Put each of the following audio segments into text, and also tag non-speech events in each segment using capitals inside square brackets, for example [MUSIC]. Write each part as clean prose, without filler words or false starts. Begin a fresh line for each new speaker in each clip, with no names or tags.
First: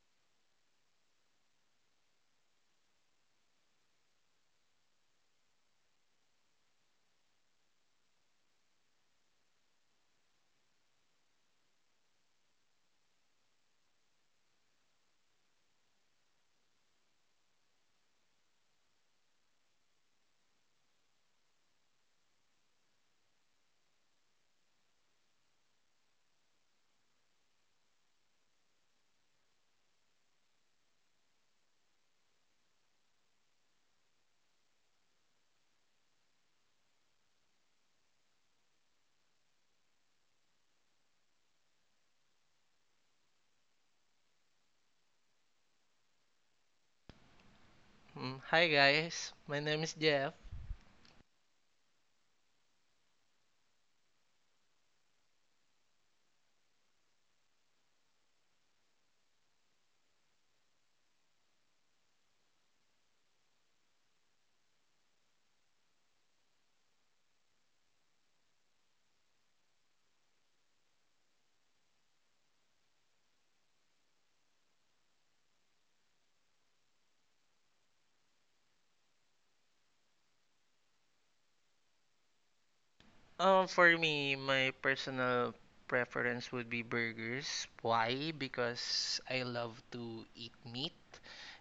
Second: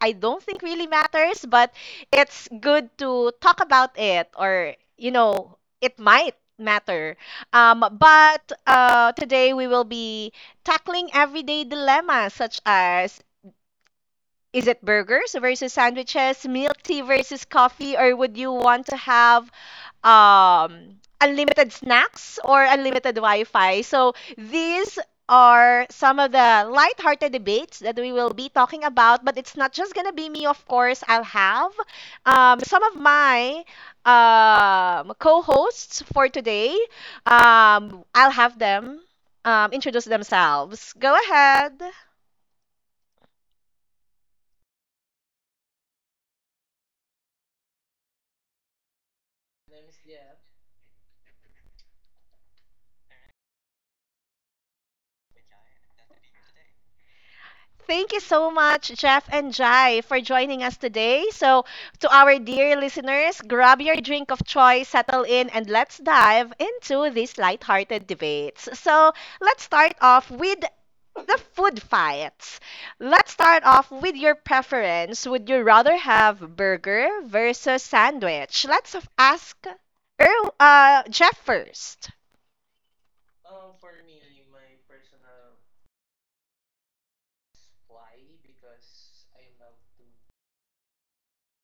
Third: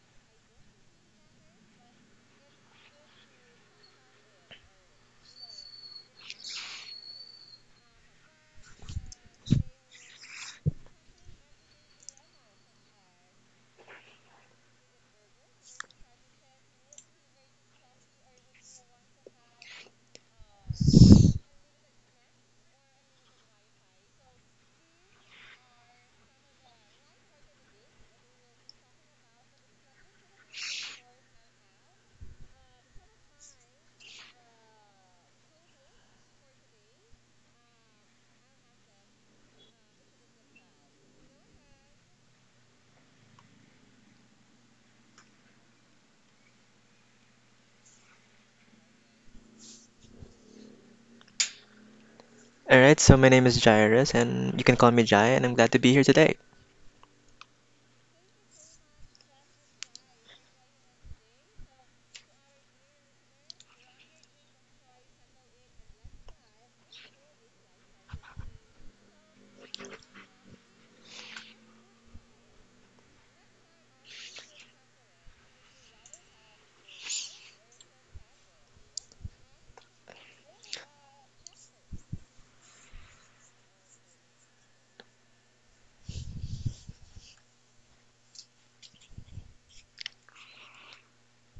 I don't think really matters, but it's good to talk about it or, it might matter. But today, we will be tackling everyday dilemmas such as is it burgers versus sandwiches, milk tea versus coffee, or would you want to have unlimited snacks or unlimited Wi-Fi. So these are some of the lighthearted debates that we will be talking about. But it's not just gonna be me, of course. I'll have some of my co-hosts for today. I'll have them introduce themselves. Go ahead.
Hi guys, my name is Jeff.
Thank you so much, Jeff and Jai, for joining us today. So, to our dear listeners, grab your drink of choice, settle in, and let's dive into these lighthearted debates. So, let's start off with the food fights. Let's start off with your preference. Would you rather have burger versus sandwich? Let's ask Jeff first.
For me, my personal preference would be burgers. Why? Because I love to eat meat,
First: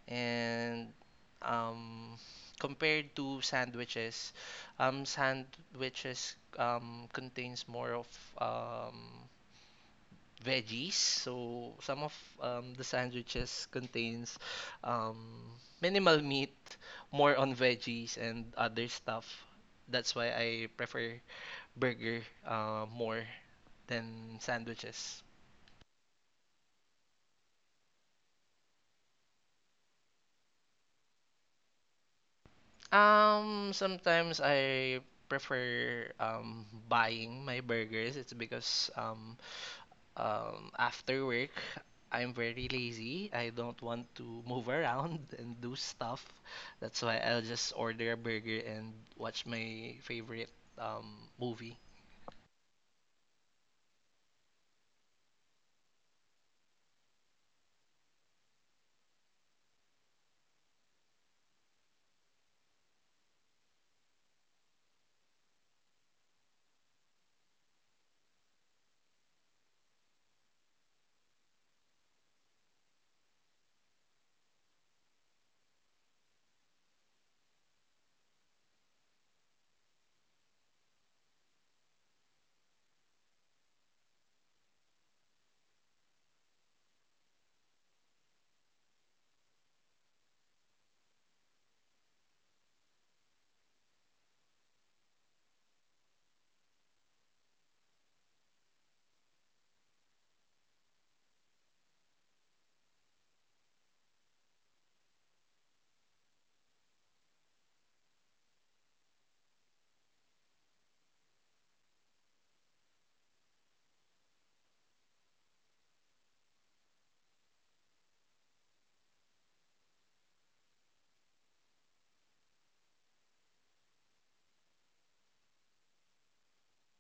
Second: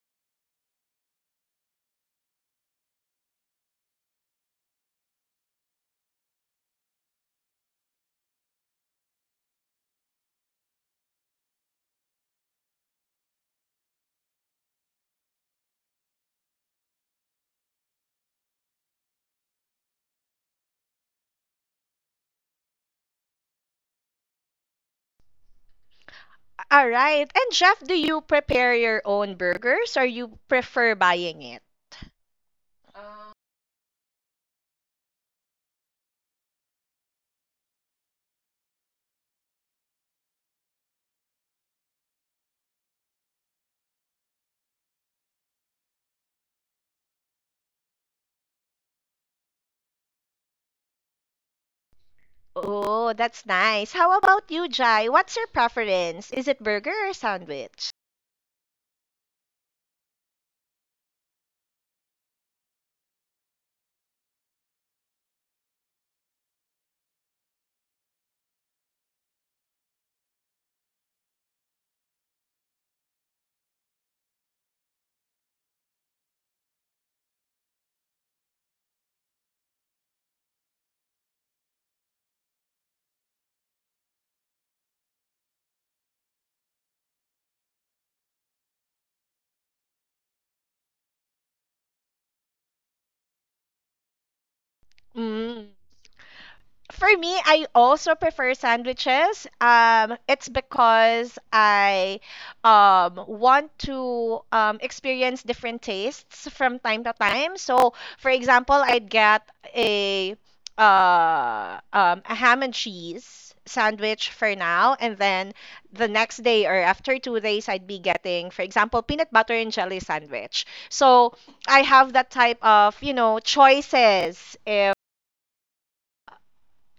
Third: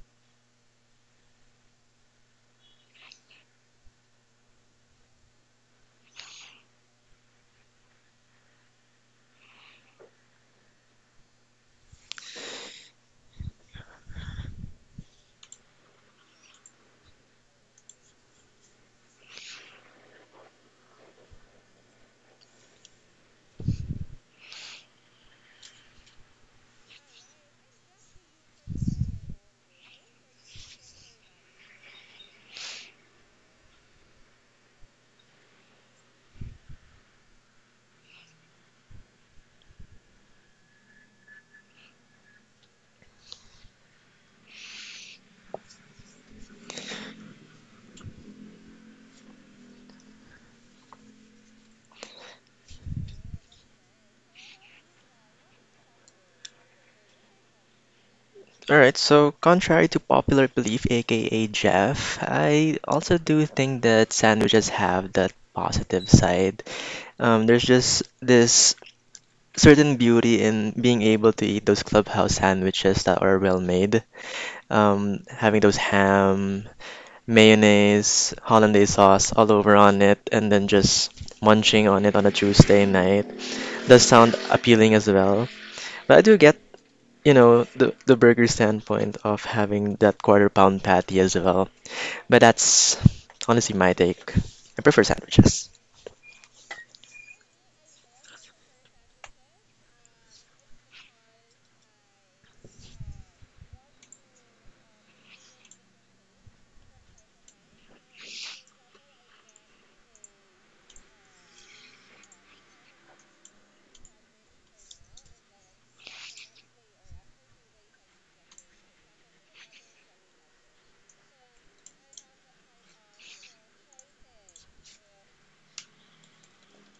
and um, compared to sandwiches, sandwiches contains more of um veggies. So some of the sandwiches contains um, minimal meat, more on veggies and other stuff. That's why I prefer burger, more than sandwiches.
All right. And Jeff, do you prepare your own burgers or you prefer buying it?
Sometimes I prefer buying my burgers. It's because after work, I'm very lazy. I don't want to move around [LAUGHS] and do stuff. That's why I'll just order a burger and watch my favorite movie.
Oh, that's nice. How about you, Jai? What's your preference? Is it burger or sandwich?
Contrary to popular belief, aka Jeff, I also do think that sandwiches have that positive side. There's just this certain beauty in being able to eat those clubhouse sandwiches that are well made. Having those ham, mayonnaise, hollandaise sauce all over on it, and then just munching on it on a Tuesday night does sound appealing as well. But I do get the burger standpoint of having that quarter pound patty as well. But that's honestly my take. I prefer
Mm.
sandwiches.
For me, I also prefer sandwiches. It's because I want to experience different tastes from time to time. So, for example, I'd get a a ham and cheese sandwich for now, and then the next day or after 2 days, I'd be getting, for example, peanut butter and jelly sandwich. So I have that type of, choices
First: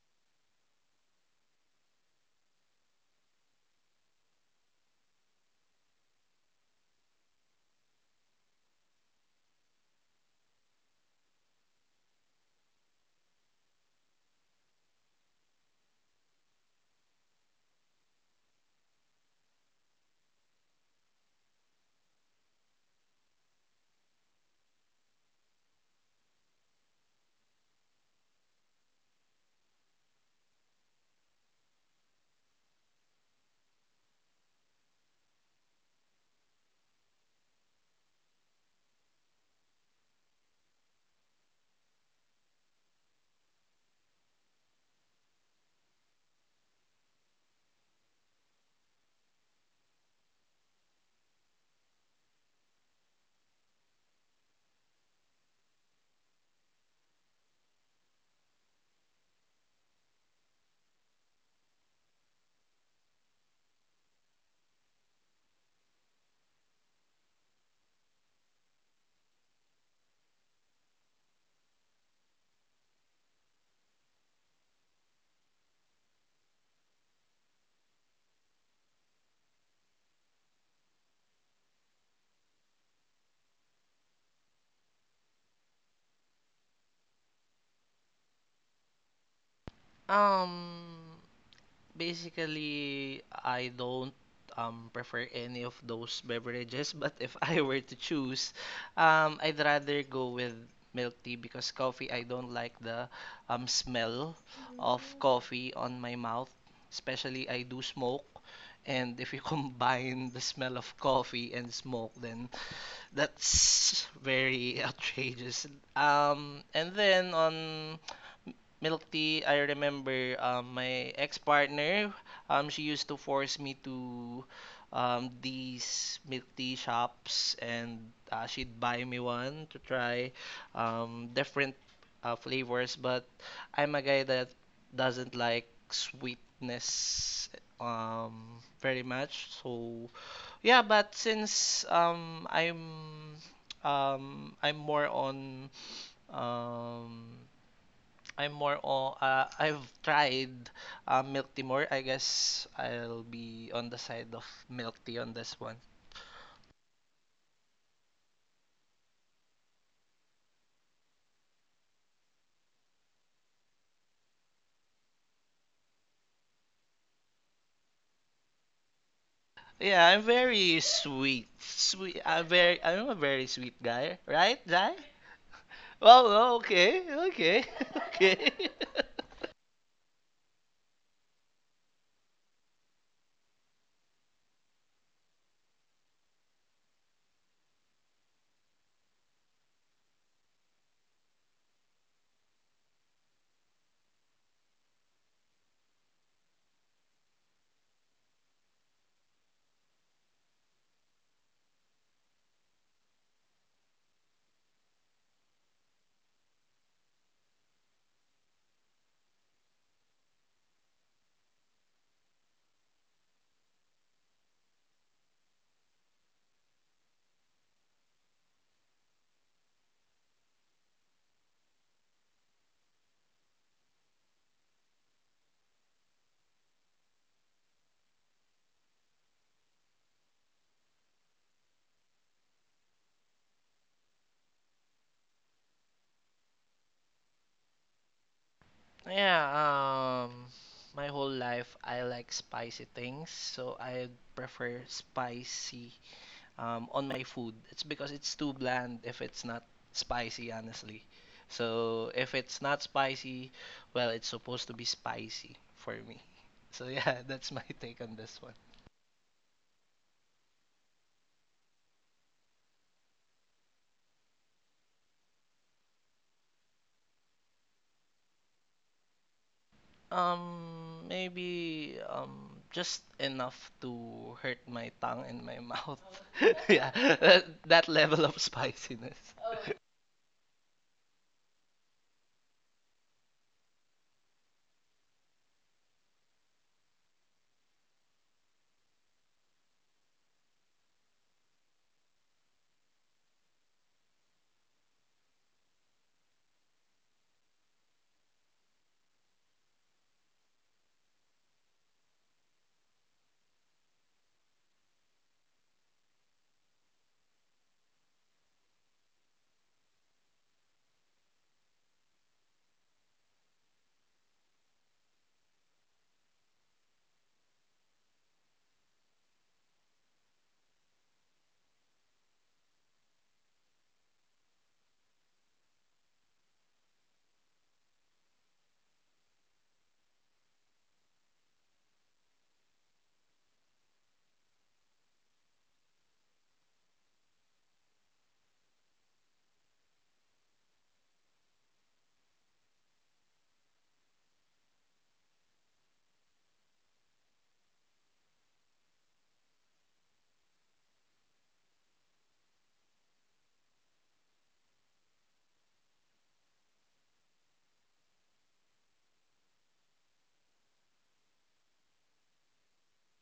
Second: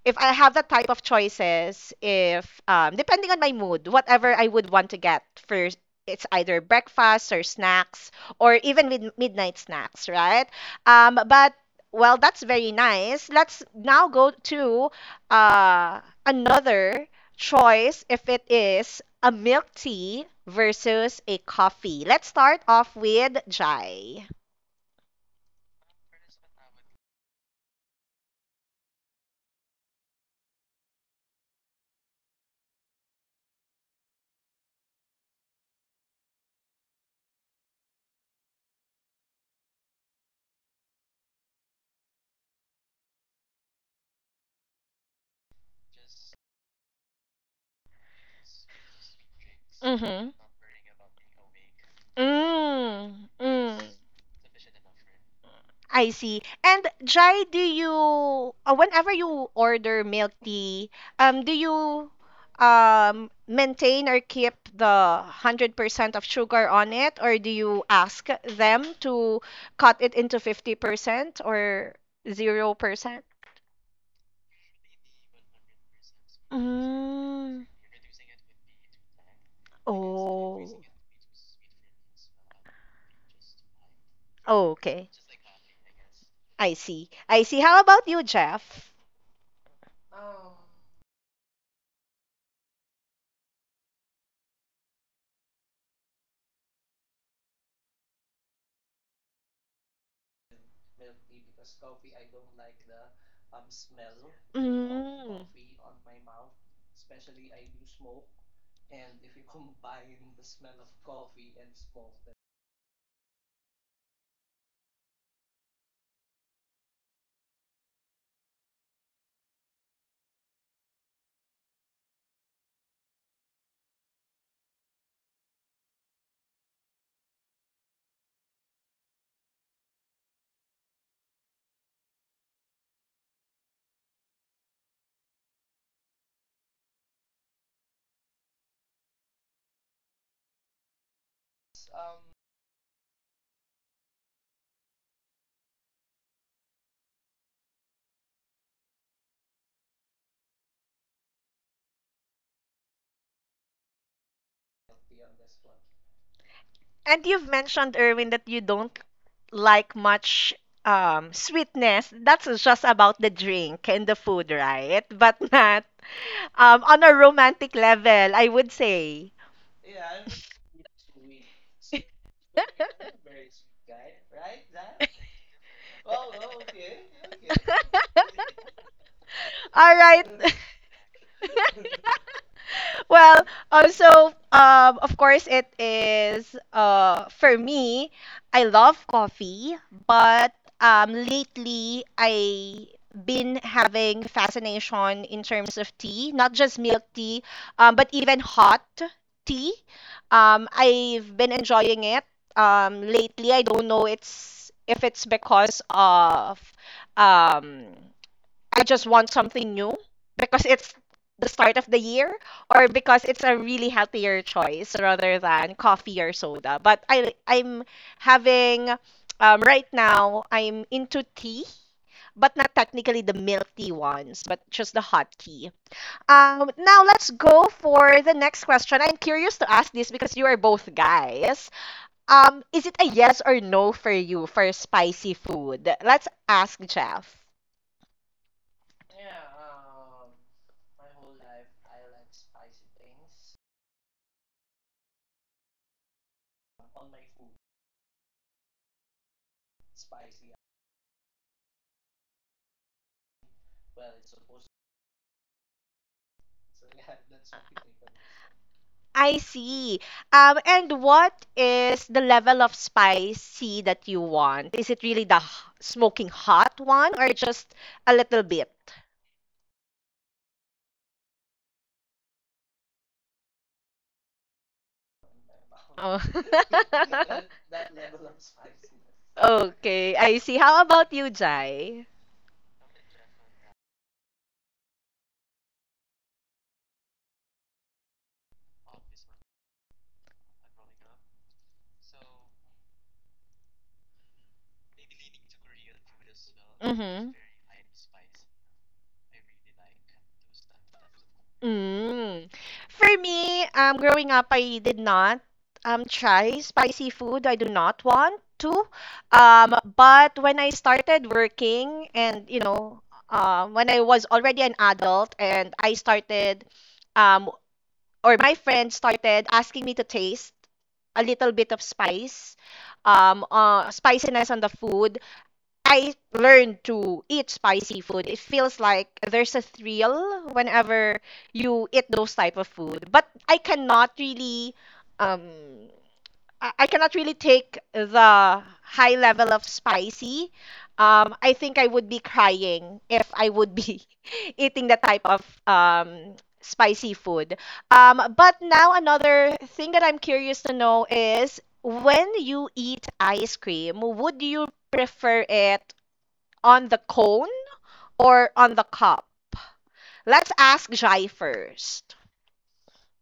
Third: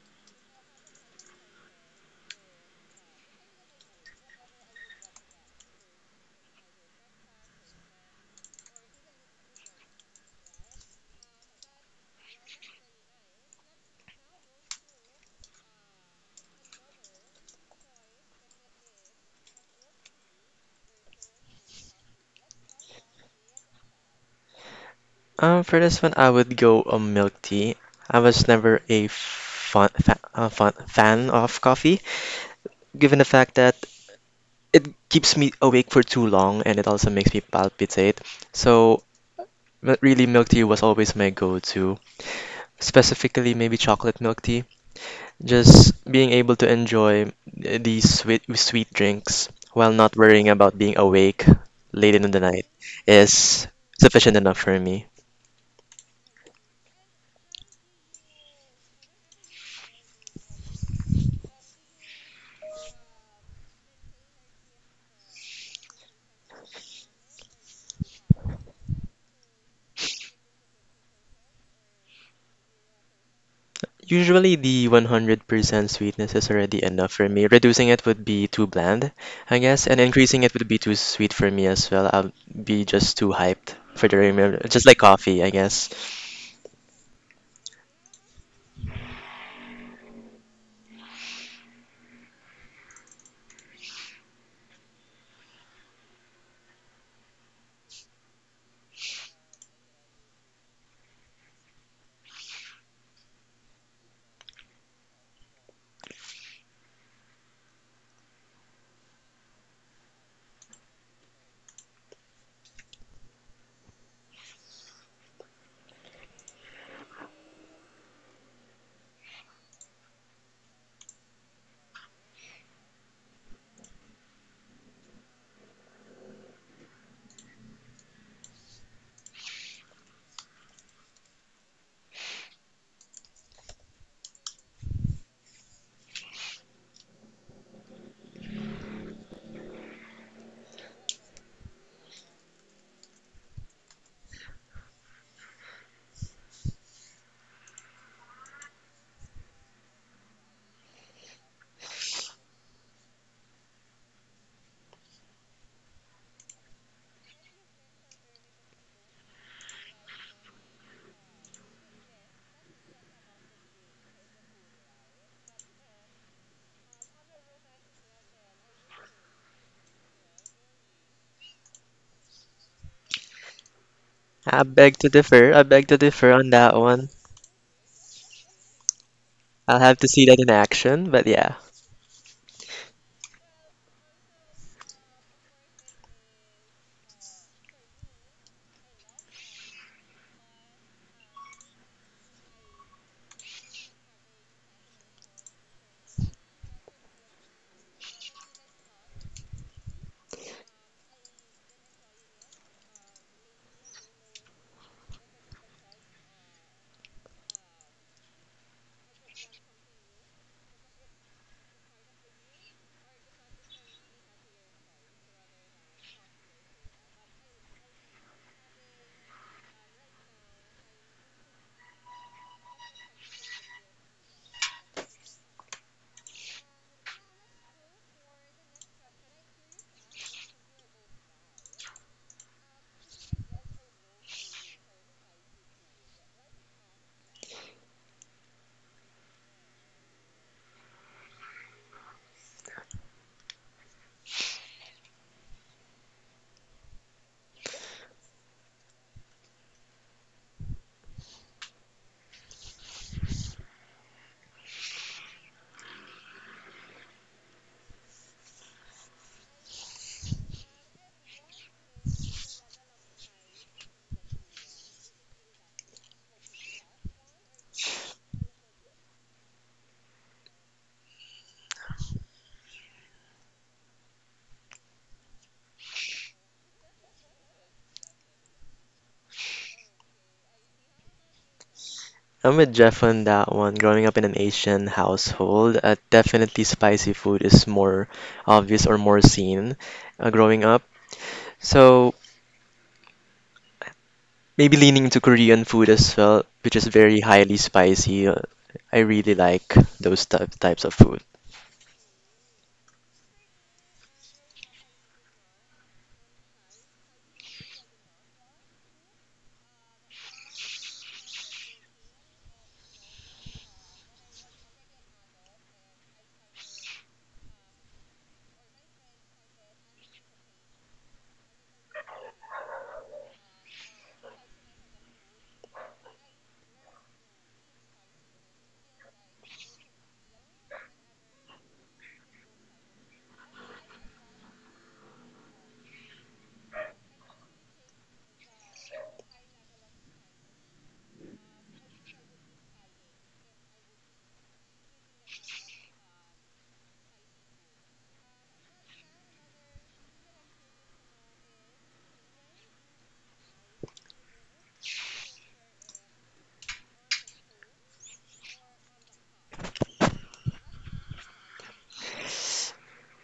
if I have that type of choices, if depending on my mood, whatever I would want to get first, it's either breakfast or snacks or even midnight snacks, right? But well, that's very nice. Let's now go to uh, another choice if it is a milk tea versus a coffee. Let's start off with Jai.
For this one, I would go a milk tea. I was never a fun fan of coffee, given the fact that it keeps me awake for too long and it also makes me palpitate. So, really, milk tea was always my go-to. Specifically, maybe chocolate milk tea. Just being able to enjoy these sweet drinks while not
Mm-hmm.
worrying about being awake late in the night
Mm.
is
Mm.
sufficient enough for me.
I see. And Jai, do you whenever you order milk tea, do you maintain or keep the 100% of sugar on it, or do you ask them to cut it into 50% or 0%?
Usually the 100% sweetness is already enough for me.
Mm.
Reducing it would be too bland, I guess, and increasing it
Oh.
would be too sweet for me as well. I'll be just too hyped for the remember, just like
Okay.
coffee, I guess.
I see. I see. How about you, Jeff?
Um, Basically, I don't prefer any of those beverages, but if [LAUGHS] I were to choose, I'd rather go with milk tea because coffee, I don't like the smell of
Mm.
coffee on my mouth. Especially, I do smoke, and if you [LAUGHS] combine the smell of coffee and smoke, then that's very [LAUGHS] outrageous. And then on milk tea, I remember my ex-partner. She used to force me to these milk tea shops, and she'd buy me one to try different flavors. But I'm a guy that doesn't like sweetness very much, so yeah, but since um I'm more on um I'm more on I've tried milk tea more. I guess I'll be on the side of milk tea on this one.
And you've mentioned, Erwin, that you don't like much sweetness. That's just about the drink and the food, right? [LAUGHS] But not on a romantic level, I would say.
Yeah, I'm very sweet. Sweet. I'm a
[LAUGHS]
very sweet guy, right,
I beg
Jai?
to differ. I beg to
Well,
differ on
well,
that
okay,
one.
[LAUGHS] okay. [LAUGHS]
I'll
All
have to see
right.
that in action, but yeah.
Well, also, of course, it is for me. I love coffee, but lately I been having fascination in terms of tea, not just milk tea, but even hot tea. I've been enjoying it lately. I don't know it's if it's because of um, I just want something new because it's the start of the year or because it's a really healthier choice rather than coffee or soda. But I I'm having right now I'm into tea, but not technically the milk tea ones, but just the hot tea. Now let's go for the next question. I'm curious to ask this because you are both guys. Is it a yes or no for you for spicy food? Let's ask Jeff.
Yeah, um, my whole life I like spicy things, so I prefer spicy on my food. It's because it's too bland if it's not spicy, honestly. So if it's not spicy, well, it's supposed to be spicy for me. So yeah, [LAUGHS] that's my take on this one.
I see. And what is the level of spicy that you want? Is it really the smoking hot one or just a little bit?
Maybe just enough to hurt my tongue and my mouth.
Oh.
[LAUGHS] Yeah, that
[LAUGHS]
level of spiciness.
Okay, I see. How about you, Jai?
I'm with Jeff on that one. Growing up in an Asian household, definitely spicy food is more obvious or more seen growing up. So maybe leaning into Korean food as well, which is very
Mm-hmm.
highly spicy. I really like those types of food.
Mm. For me, growing up, I did not try spicy food. I do not want to. But when I started working, and when I was already an adult, and um, or my friends started asking me to taste a little bit of spice, spiciness on the food. I learned to eat spicy food. It feels like there's a thrill whenever you eat those type of food. But I um cannot really take the high level of spicy. I think I would be crying if I would be [LAUGHS] eating that type of spicy food. But now another thing that I'm curious to know is when you eat ice cream, would you prefer it on the cone or on the cup? Let's ask Jai first.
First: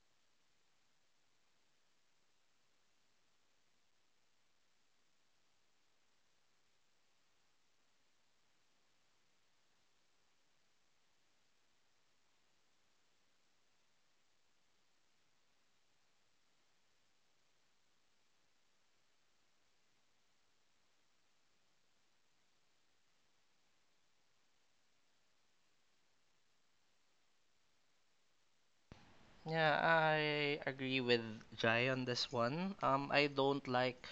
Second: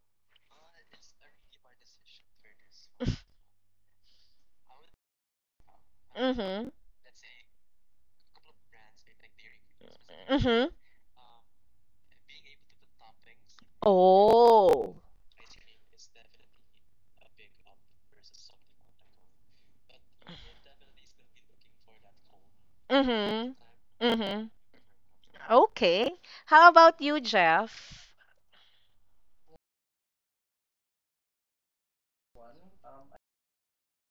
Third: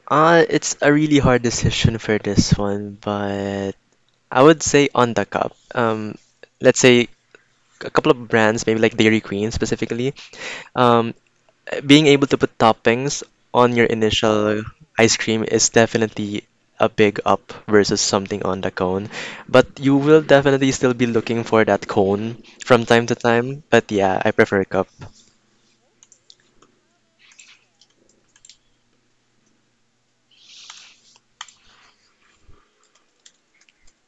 It's a really hard decision for this one, but I would say on the cup.
Mm-hmm.
Let's say a couple of brands, maybe like Dairy Queen specifically.
Mm-hmm.
Um, Being able to put toppings on your initial
Oh.
ice cream is definitely a big up versus something on the cone. But you will definitely still be looking for that cone from time to
Mm-hmm.
time. But yeah, I
Mm-hmm.
prefer cup.
Okay. How about you, Jeff?
Yeah, I agree with Jai on this one. I don't like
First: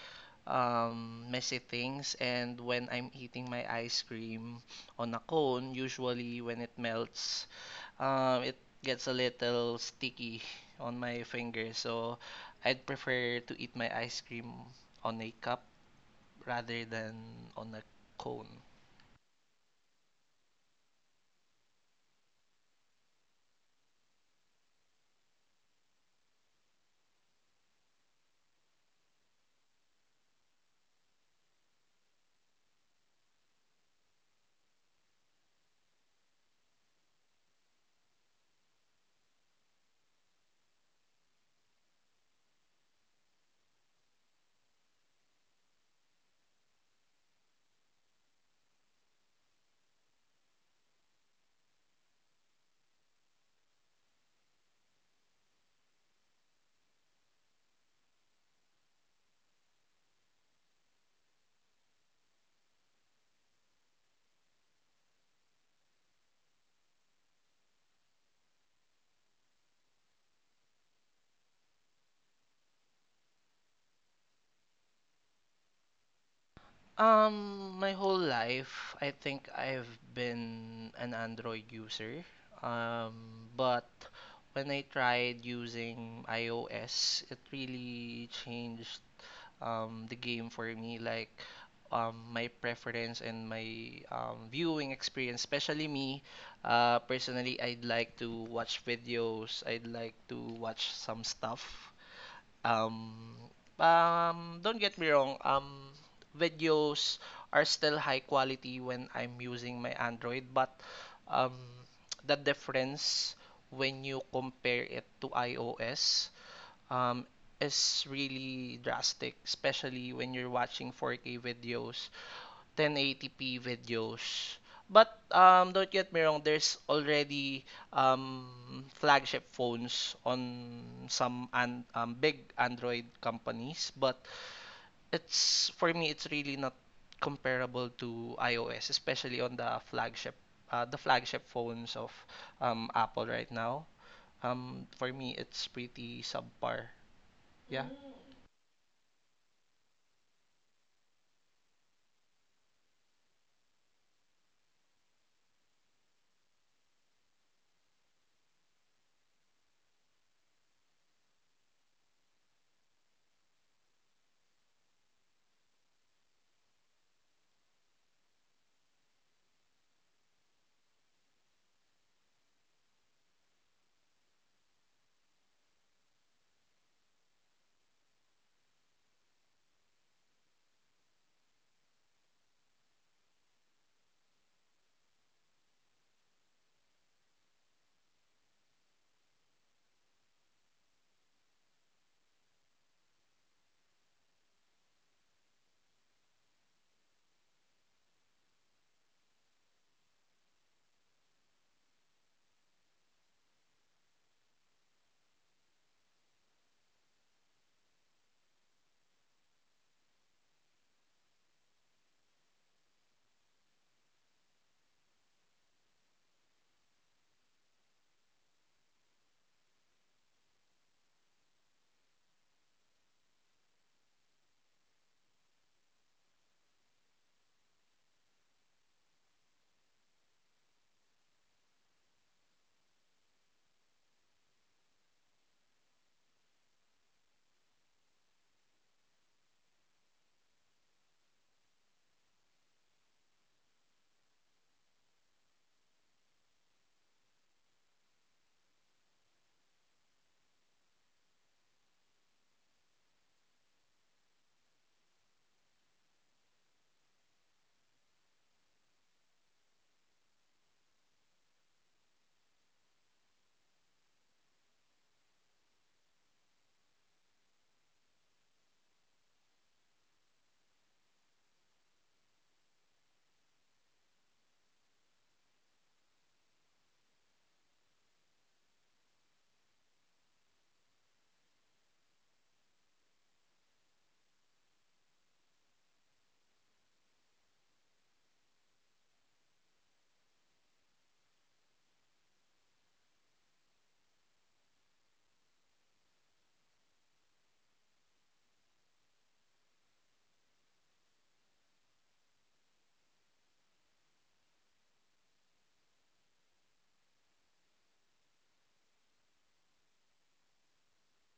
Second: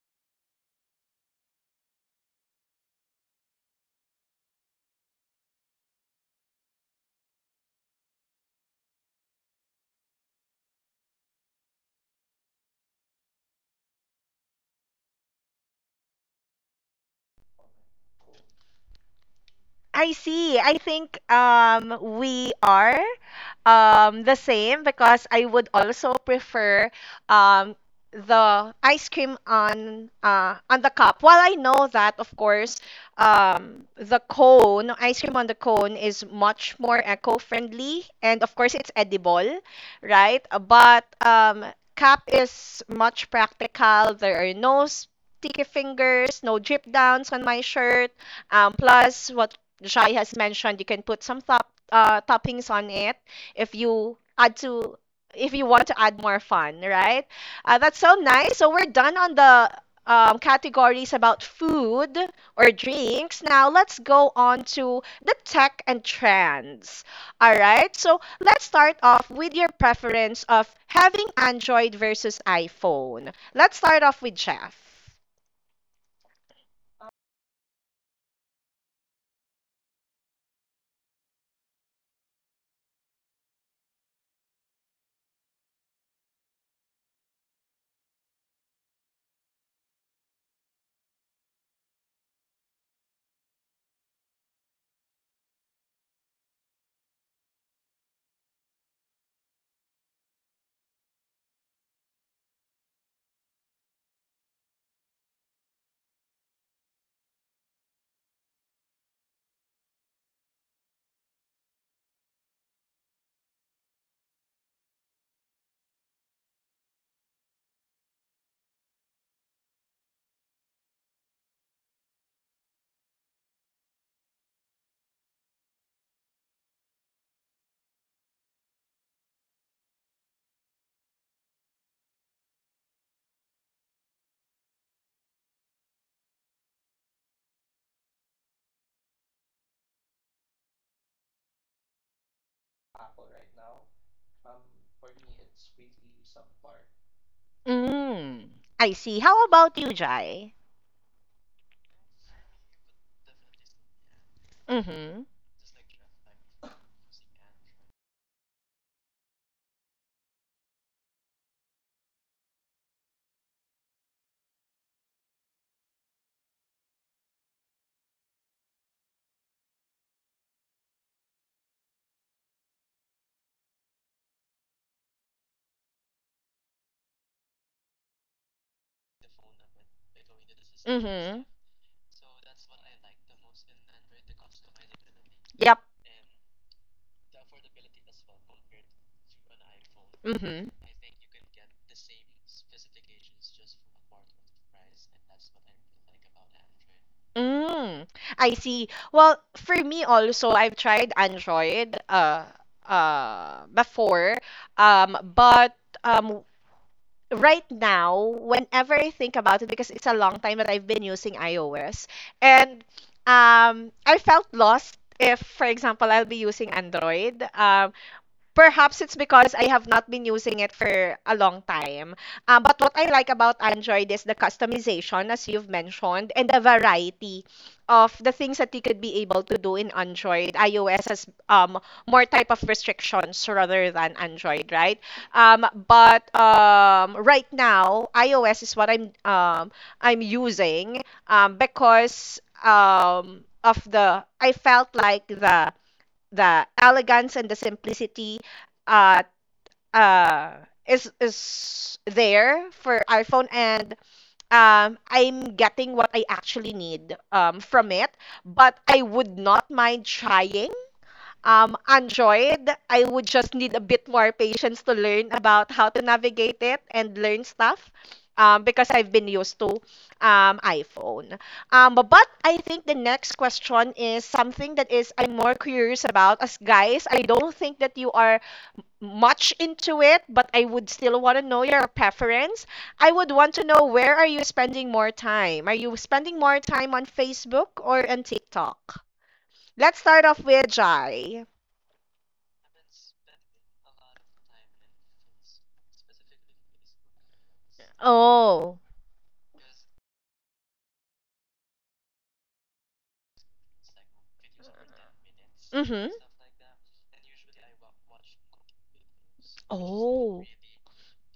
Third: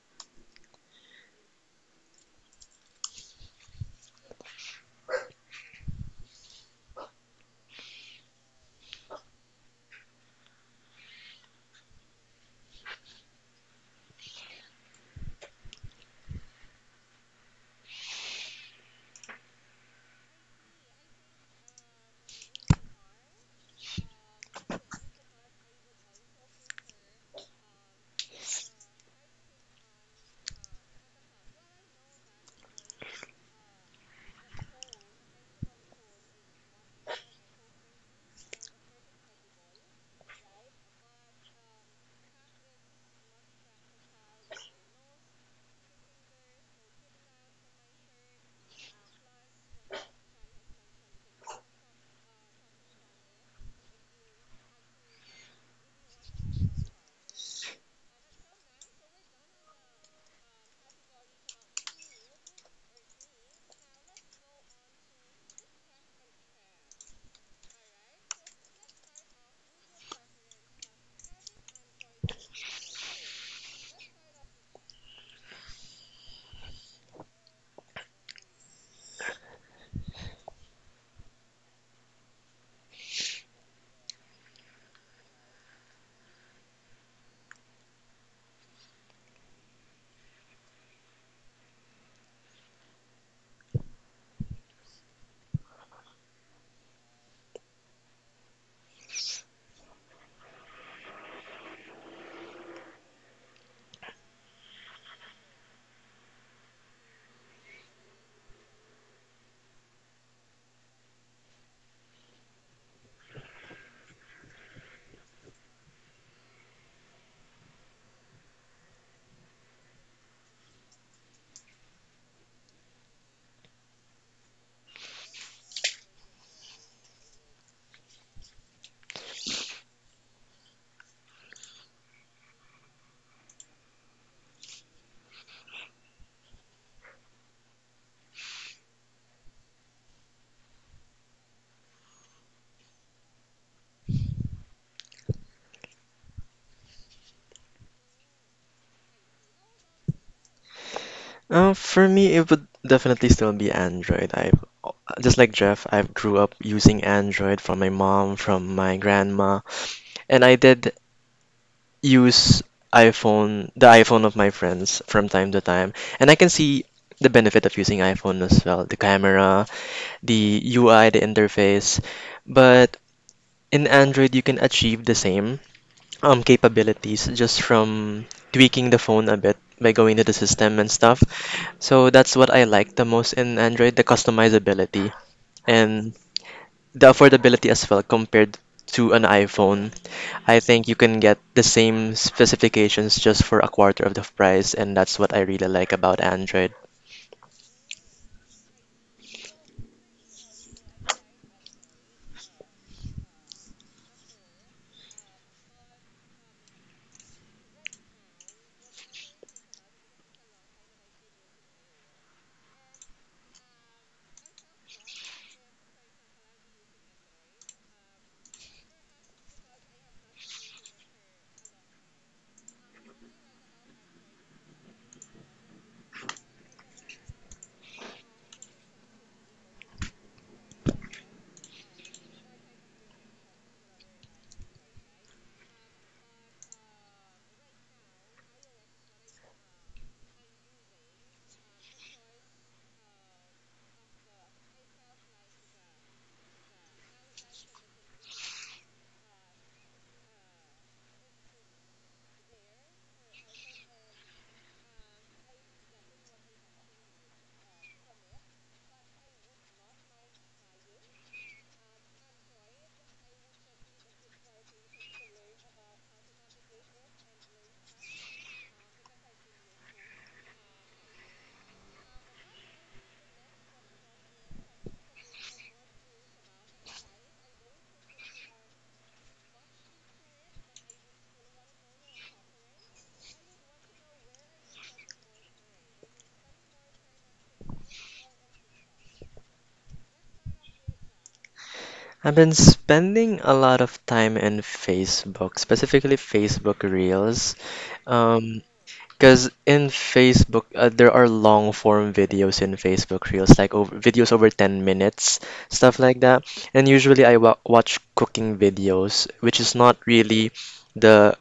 messy things, and when I'm eating my ice cream on a cone, usually when it melts, it gets a little sticky on my finger. So I'd prefer to eat my ice cream on a cup rather than on a cone.
I see. I think we are the same because I would also prefer um the ice cream on the cup. While I know that of course ice cream on the cone is much more eco-friendly and of course it's edible, right? But cup is much practical. There are no sticky fingers, no drip downs on my shirt. Plus, what Jai has mentioned, you can put some toppings on it if you add to if you want to add more fun, right? That's so nice. So we're done on the categories about food or drinks. Now let's go on to the tech and trends. All right. So let's start off with your preference of having Android versus iPhone. Let's start off with Jeff.
My whole life, I think I've been an Android user. But when I tried using iOS, it really changed the game for me. Like, my preference and my viewing experience, especially me. Personally, I'd like to watch videos. I'd like to watch some stuff um, don't get me wrong, videos are still high quality when I'm using my Android, but um, the difference when you compare it to iOS um, is really drastic, especially when you're watching 4K videos. 1080p videos. But don't get me wrong, there's already flagship phones on some an big Android companies, but it's for me it's really not comparable to iOS, especially on the flagship phones of Apple right now. For me, it's pretty subpar. Yeah.
Mm, I see. How about you, Jai?
For me, it would definitely still be Android. I've Just like Jeff, I have grew up using Android from my mom, from my grandma, and I did use iPhone, the iPhone of my friends from time to time, and I can see the benefit of using iPhone as well, the camera, the UI, the interface. But in Android, you can achieve the same capabilities just from tweaking the phone a bit by going to the system and stuff.
Mm-hmm.
So that's what I like the most in Android, the customizability
Yep.
and the affordability as well compared to an iPhone. I
Mm-hmm.
think you can get the same specifications just for a quarter of the price, and that's what I really like about Android.
Mm. I see. Well, for me also, I've tried Android before. But um right now, whenever I think about it, because it's a long time that I've been using iOS, and I felt lost if, for example, I'll be using Android. Perhaps it's because I have not been using it for a long time. But what I like about Android is the customization, as you've mentioned, and the variety of the things that you could be able to do in Android. iOS has more type of restrictions rather than Android, right? But right now, iOS is what I'm using, because of the I felt like the elegance and the simplicity uh uh is there for iPhone, and I'm getting what I actually need from it, but I would not mind trying Android. I would just need a bit more patience to learn about how to navigate it and learn stuff because I've been used to iPhone. But I think the next question is something that is I'm more curious about. As guys, I don't think that you are much into it, but I would still want to know your preference. I would want to know where are you spending more time? Are you spending more time on Facebook or on TikTok? Let's start off with Jai.
Reels. Um,
Oh.
because in Facebook, there are long form videos in Facebook Reels, videos over 10 minutes, stuff
Mm-hmm.
like that. And usually I wa watch cooking videos, which is not
Oh.
really the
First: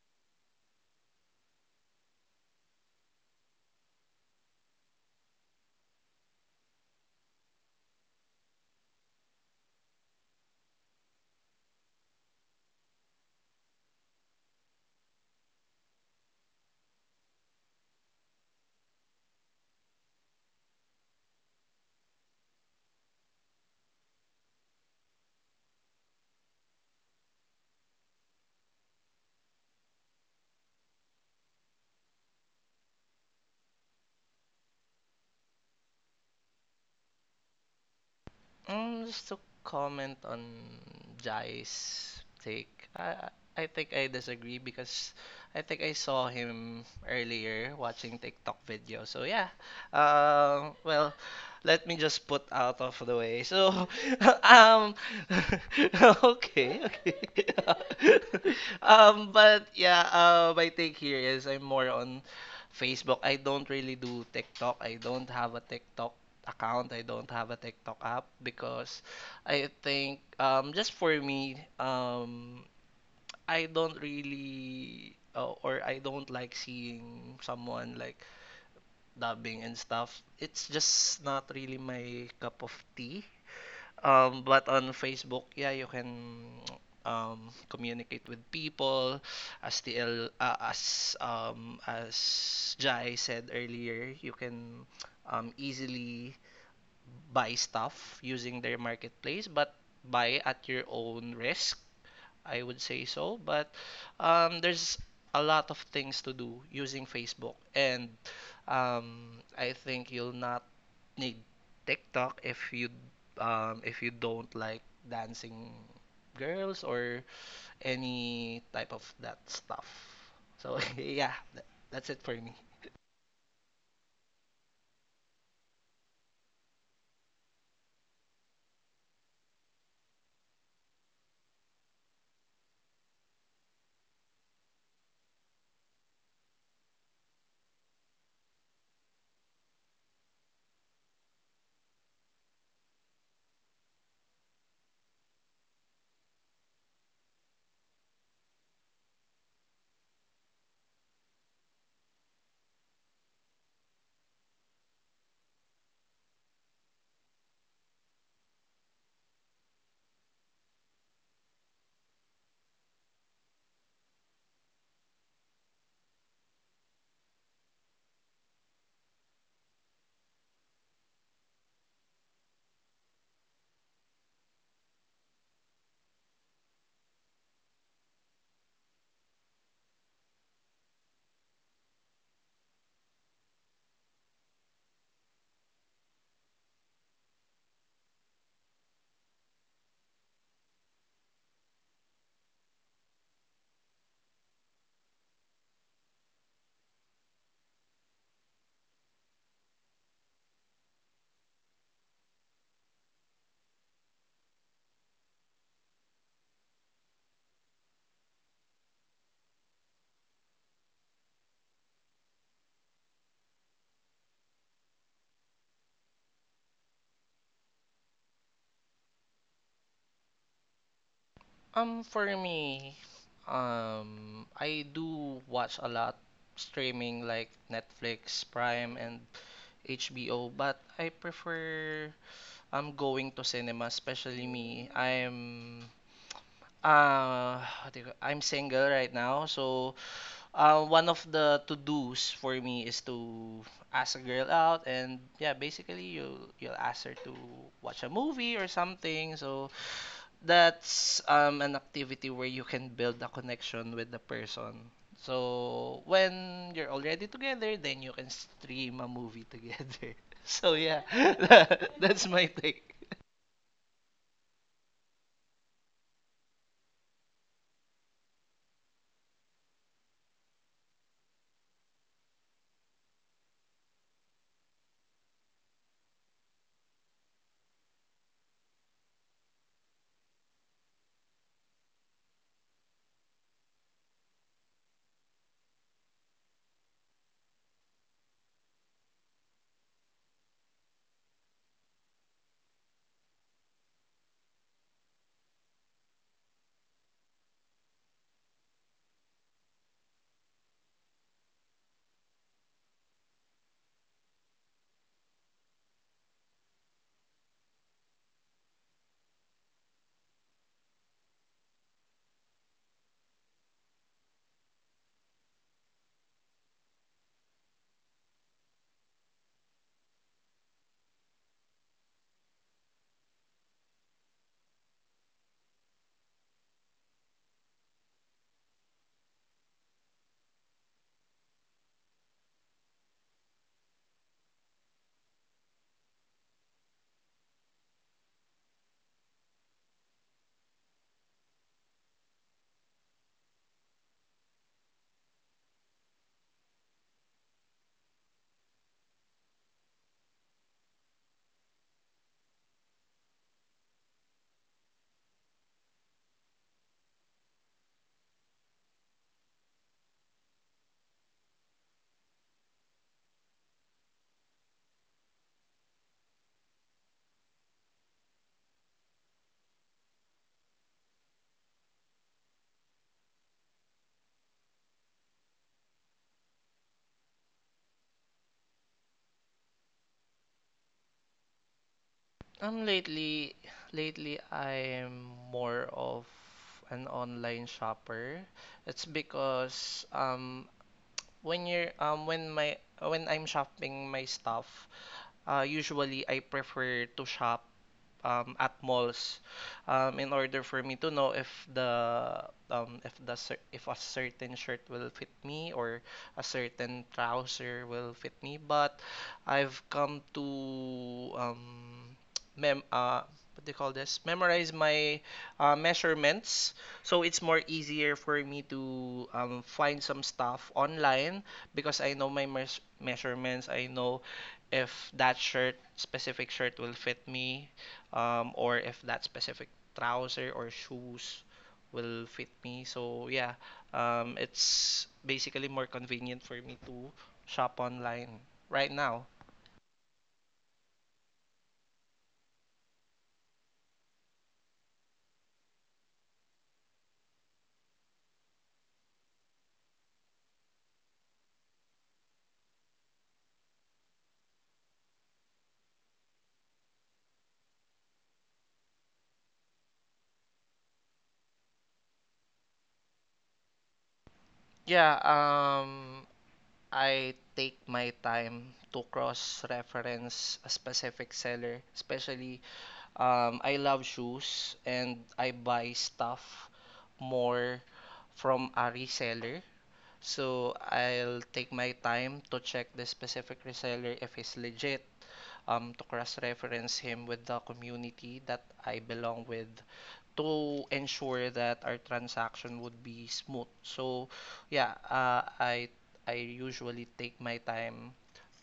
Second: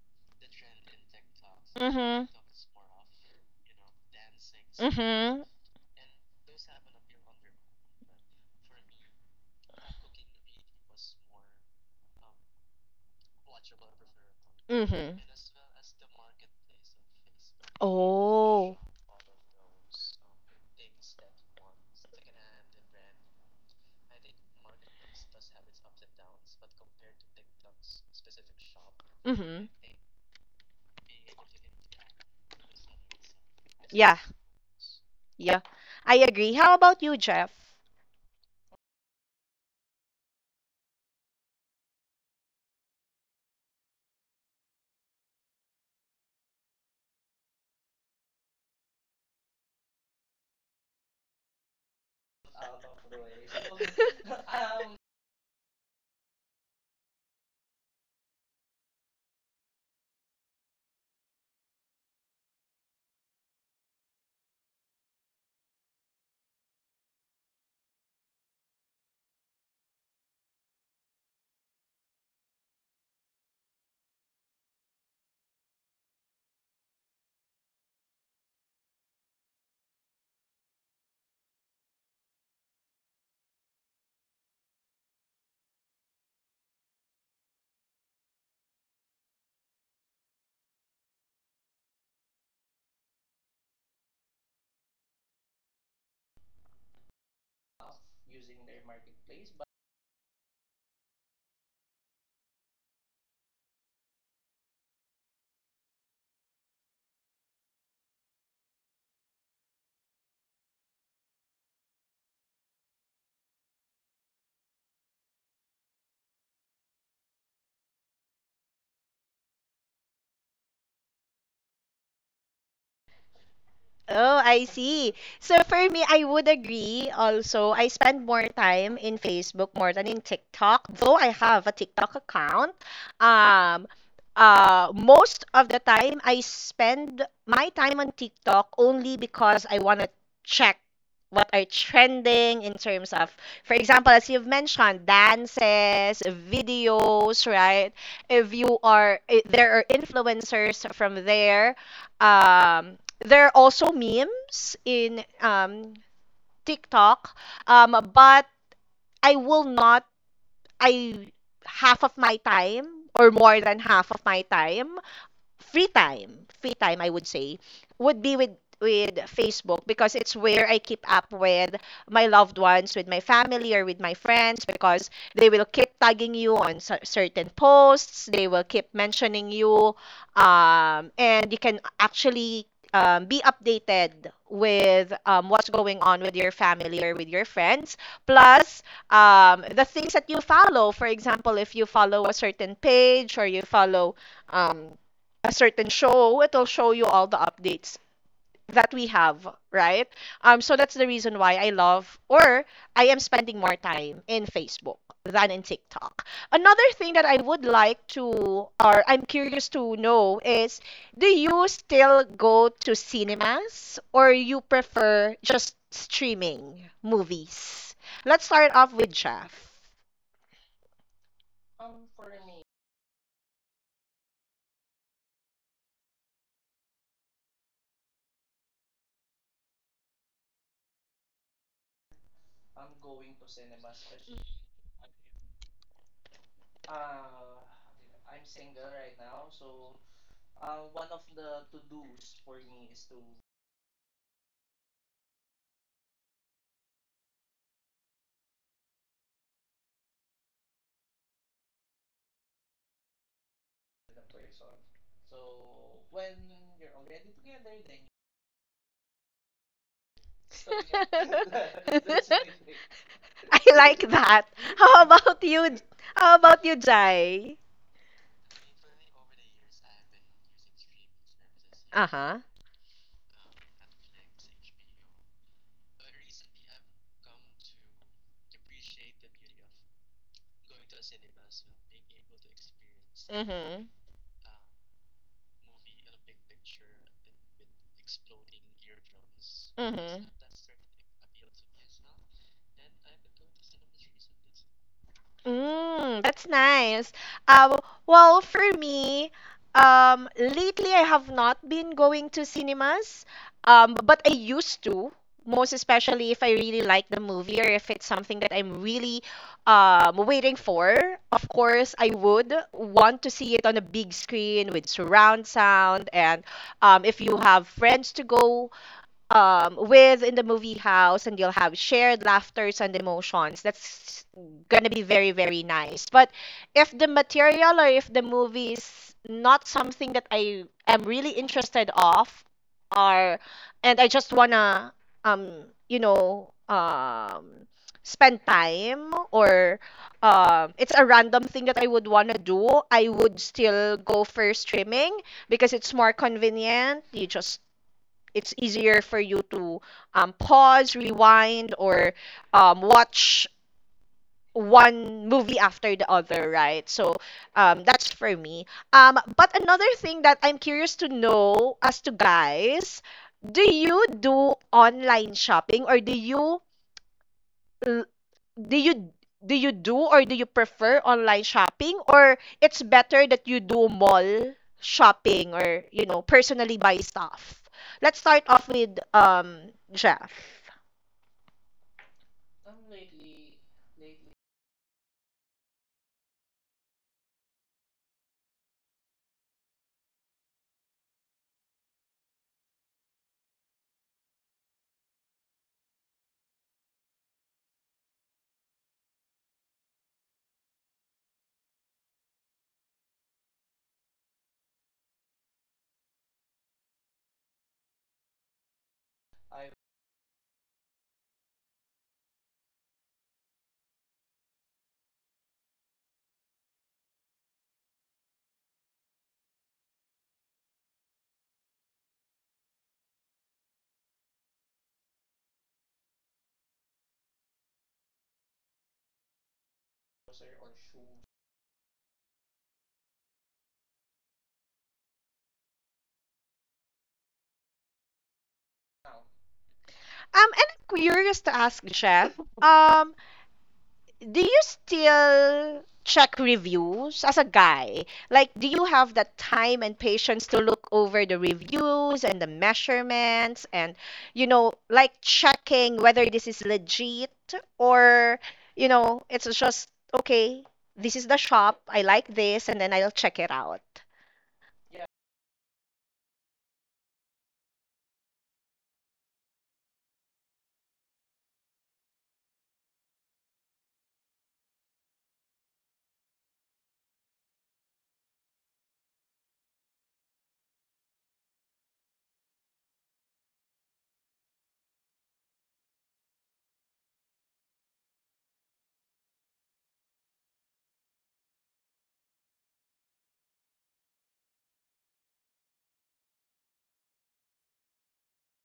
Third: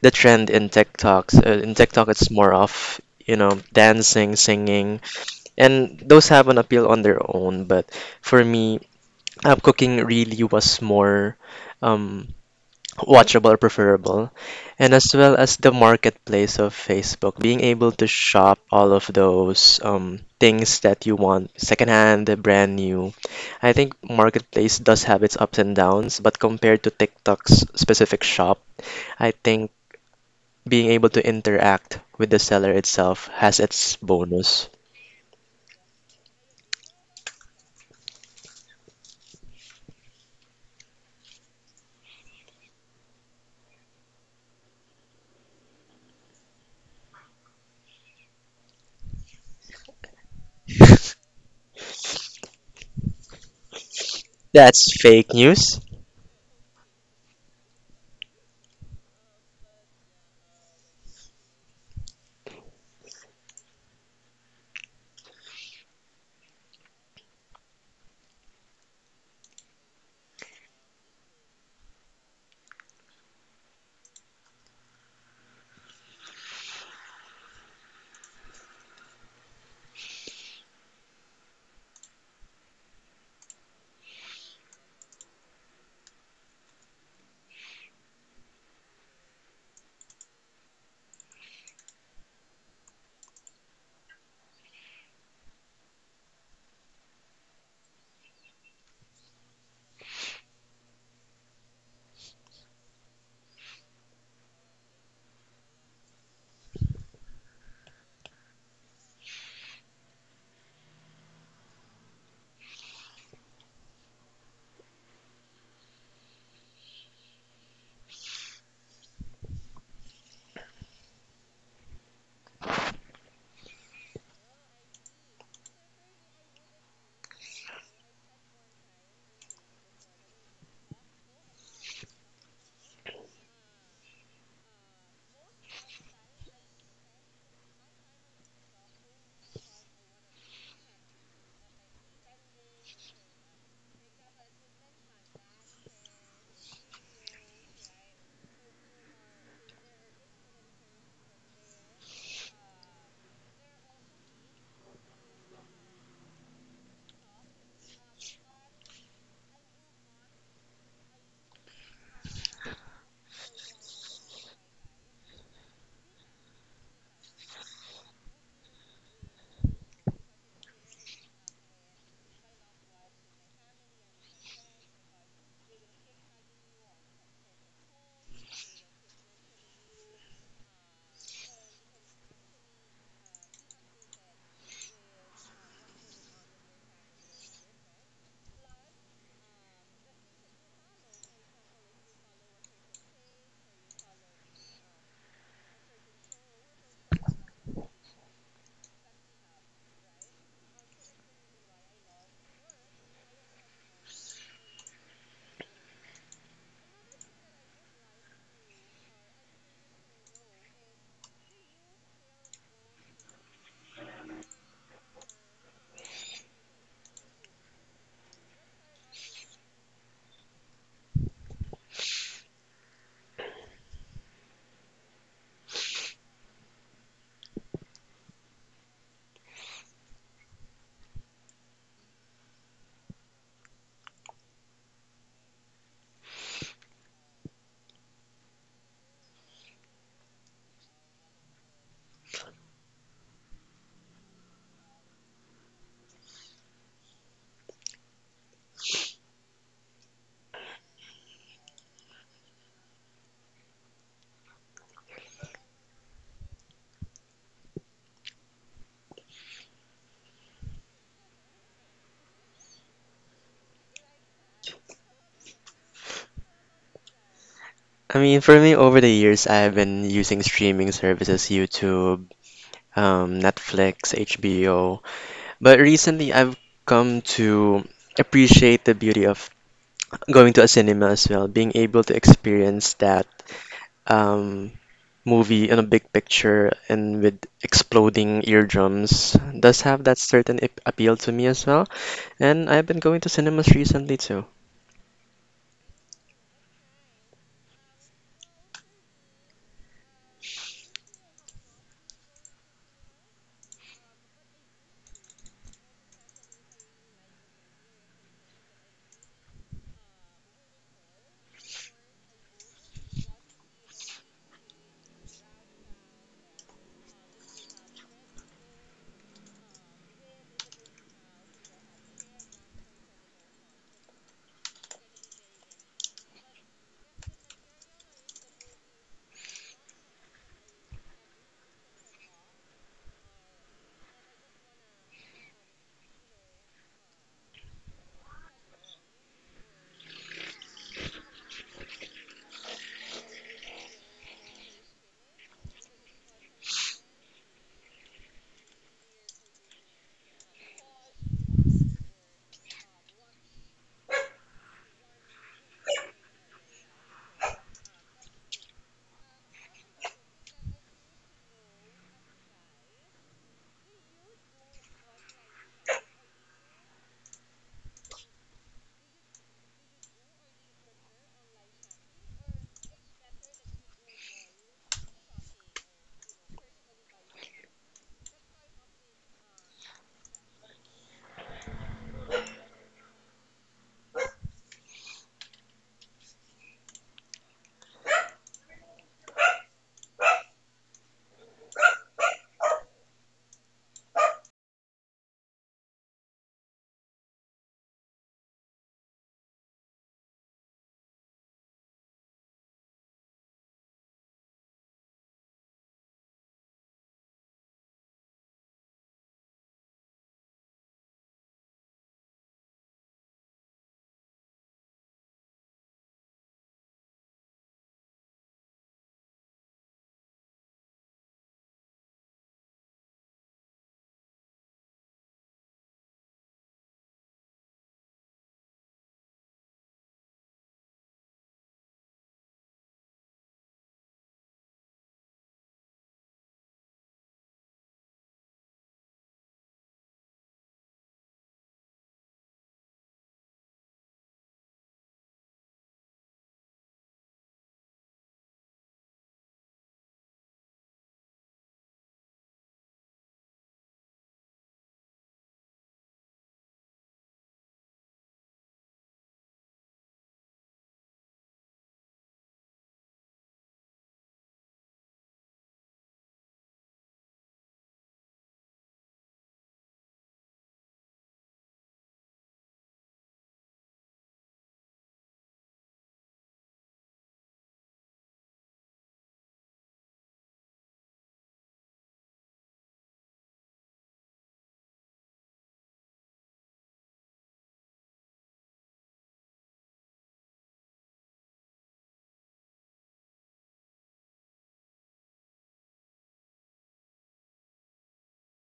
the trend in TikToks. In TikTok,
Mm-hmm.
it's more of, you know, dancing, singing,
Mm-hmm.
and those have an appeal on their own, but for me, cooking really was more um, watchable, preferable, and as
Mm-hmm.
well as the marketplace of Facebook, being able to shop
Oh.
all of those things that you want, secondhand, brand new. I think marketplace does have its ups and downs, but compared to TikTok's specific shop, I
Mm-hmm.
think being able to interact with the seller itself has its
Yeah.
bonus.
Yeah. I agree. How about you, Jeff?
Just to comment on Jai's take, I think I disagree because I think I saw him earlier watching TikTok video. So yeah, well, let me just put out of the way. So, [LAUGHS]
That's
um,
[LAUGHS]
fake news.
[LAUGHS] okay, [LAUGHS] But yeah, my take here is I'm more on Facebook. I don't really do TikTok. I don't have a TikTok account. I don't have a TikTok app because I think just for me, I don't really or I don't like seeing someone like dubbing and stuff. It's just not really my cup of tea. But on Facebook, yeah, you can communicate with people. As TL, uh, as um, as Jai said earlier, you can easily buy stuff using their marketplace, but buy at your own risk. I would say so, but there's a lot of things to do using Facebook, and I think you'll not need TikTok if you don't like dancing girls or any type of that stuff. So [LAUGHS] yeah, that's it for me.
Oh, I see. So for me, I would agree also. I spend more time in Facebook more than in TikTok, though I have a TikTok account. Um, Most of the time, I spend my time on TikTok only because I want to check what are trending in terms of, for example, as you've mentioned, dances, videos, right? If you are, I- There are influencers from there. Um, there are also memes in TikTok, but I will not. I half of my time or more than half of my time free time, free time I would say, would be with Facebook because it's where I keep up with my loved ones, with my family or with my friends because they will keep tagging you on certain posts, they will keep mentioning you and you can actually be updated with what's going on with your family or with your friends, plus the things that you follow. For example, if you follow a certain page or you follow um, a certain show, it'll show you all the updates that we have, right? So that's the reason why I love or I am spending more time in Facebook than in TikTok. Another thing that I would like to or I'm curious to know is, do you still go to cinemas or you prefer just streaming movies? Let's start off with Jeff.
For me, I do watch a lot streaming like Netflix, Prime, and HBO, but I prefer going to cinema, especially me. I'm what do you, I'm single right now, so one of the to-dos for me is to ask a girl out, and yeah, basically you'll ask her to watch a movie or something. So that's an activity where you can build a connection with the person. So when you're already together, then you can stream a movie together. [LAUGHS]
[LAUGHS] [LAUGHS]
So yeah,
I
[LAUGHS] that's my take.
like that. How about you? How about you, Jai?
I mean, for me, over the years, I've been using streaming services,
Uh
YouTube,
huh.
Netflix, HBO. But recently, I've come to appreciate the beauty of going to a cinema as well, being able to experience that
Mhm.
um, movie in a big picture and with exploding eardrums does have that
Mhm.
certain appeal to me as well. And I've been going to cinemas recently too.
Mm, that's nice. Um, well, for me, lately I have not been going to cinemas, but I used to, most especially if I really like the movie or if it's something that I'm really waiting for. Of course, I would want to see it on a big screen with surround sound, and if you have friends to go with in the movie house and you'll have shared laughters and emotions that's gonna be very very nice. But if the material or if the movie is not something that I am really interested of, or and I just wanna um you know um spend time, or it's a random thing that I would wanna do, I would still go for streaming because it's more convenient. You just it's easier for you to pause, rewind, or watch one movie after the other, right? So that's for me. But another thing that I'm curious to know as to guys, do you do online shopping or do you do or do you prefer online shopping, or it's better that you do mall shopping or, you know, personally buy stuff? Let's start off with Jeff.
Um, lately, lately I'm more of an online shopper. It's because when you're when my when I'm shopping my stuff, usually I prefer to shop at malls in order for me to know if the if the if a certain shirt will fit me or a certain trouser will fit me. But I've come to mem what do you call this? Memorize my measurements, so it's more easier for me to find some stuff online because I know my mes measurements. I know if specific shirt, will fit me, or if that specific trouser or shoes will fit me. So yeah, it's basically more convenient for me to shop online right now.
And I'm curious to ask Jeff, um do you still check reviews as a guy? Like, do you have the time and patience to look over the reviews and the measurements and, you know, like checking whether this is legit, or, you know, it's just, okay, this is the shop, I like this, and then I'll check it out.
Yeah, I take my time to cross-reference a specific seller, especially I love shoes and I buy stuff more from a reseller. So I'll take my time to check the specific reseller if he's legit, to cross-reference him with the community that I belong with to ensure that our transaction would be smooth. So yeah, I usually take my time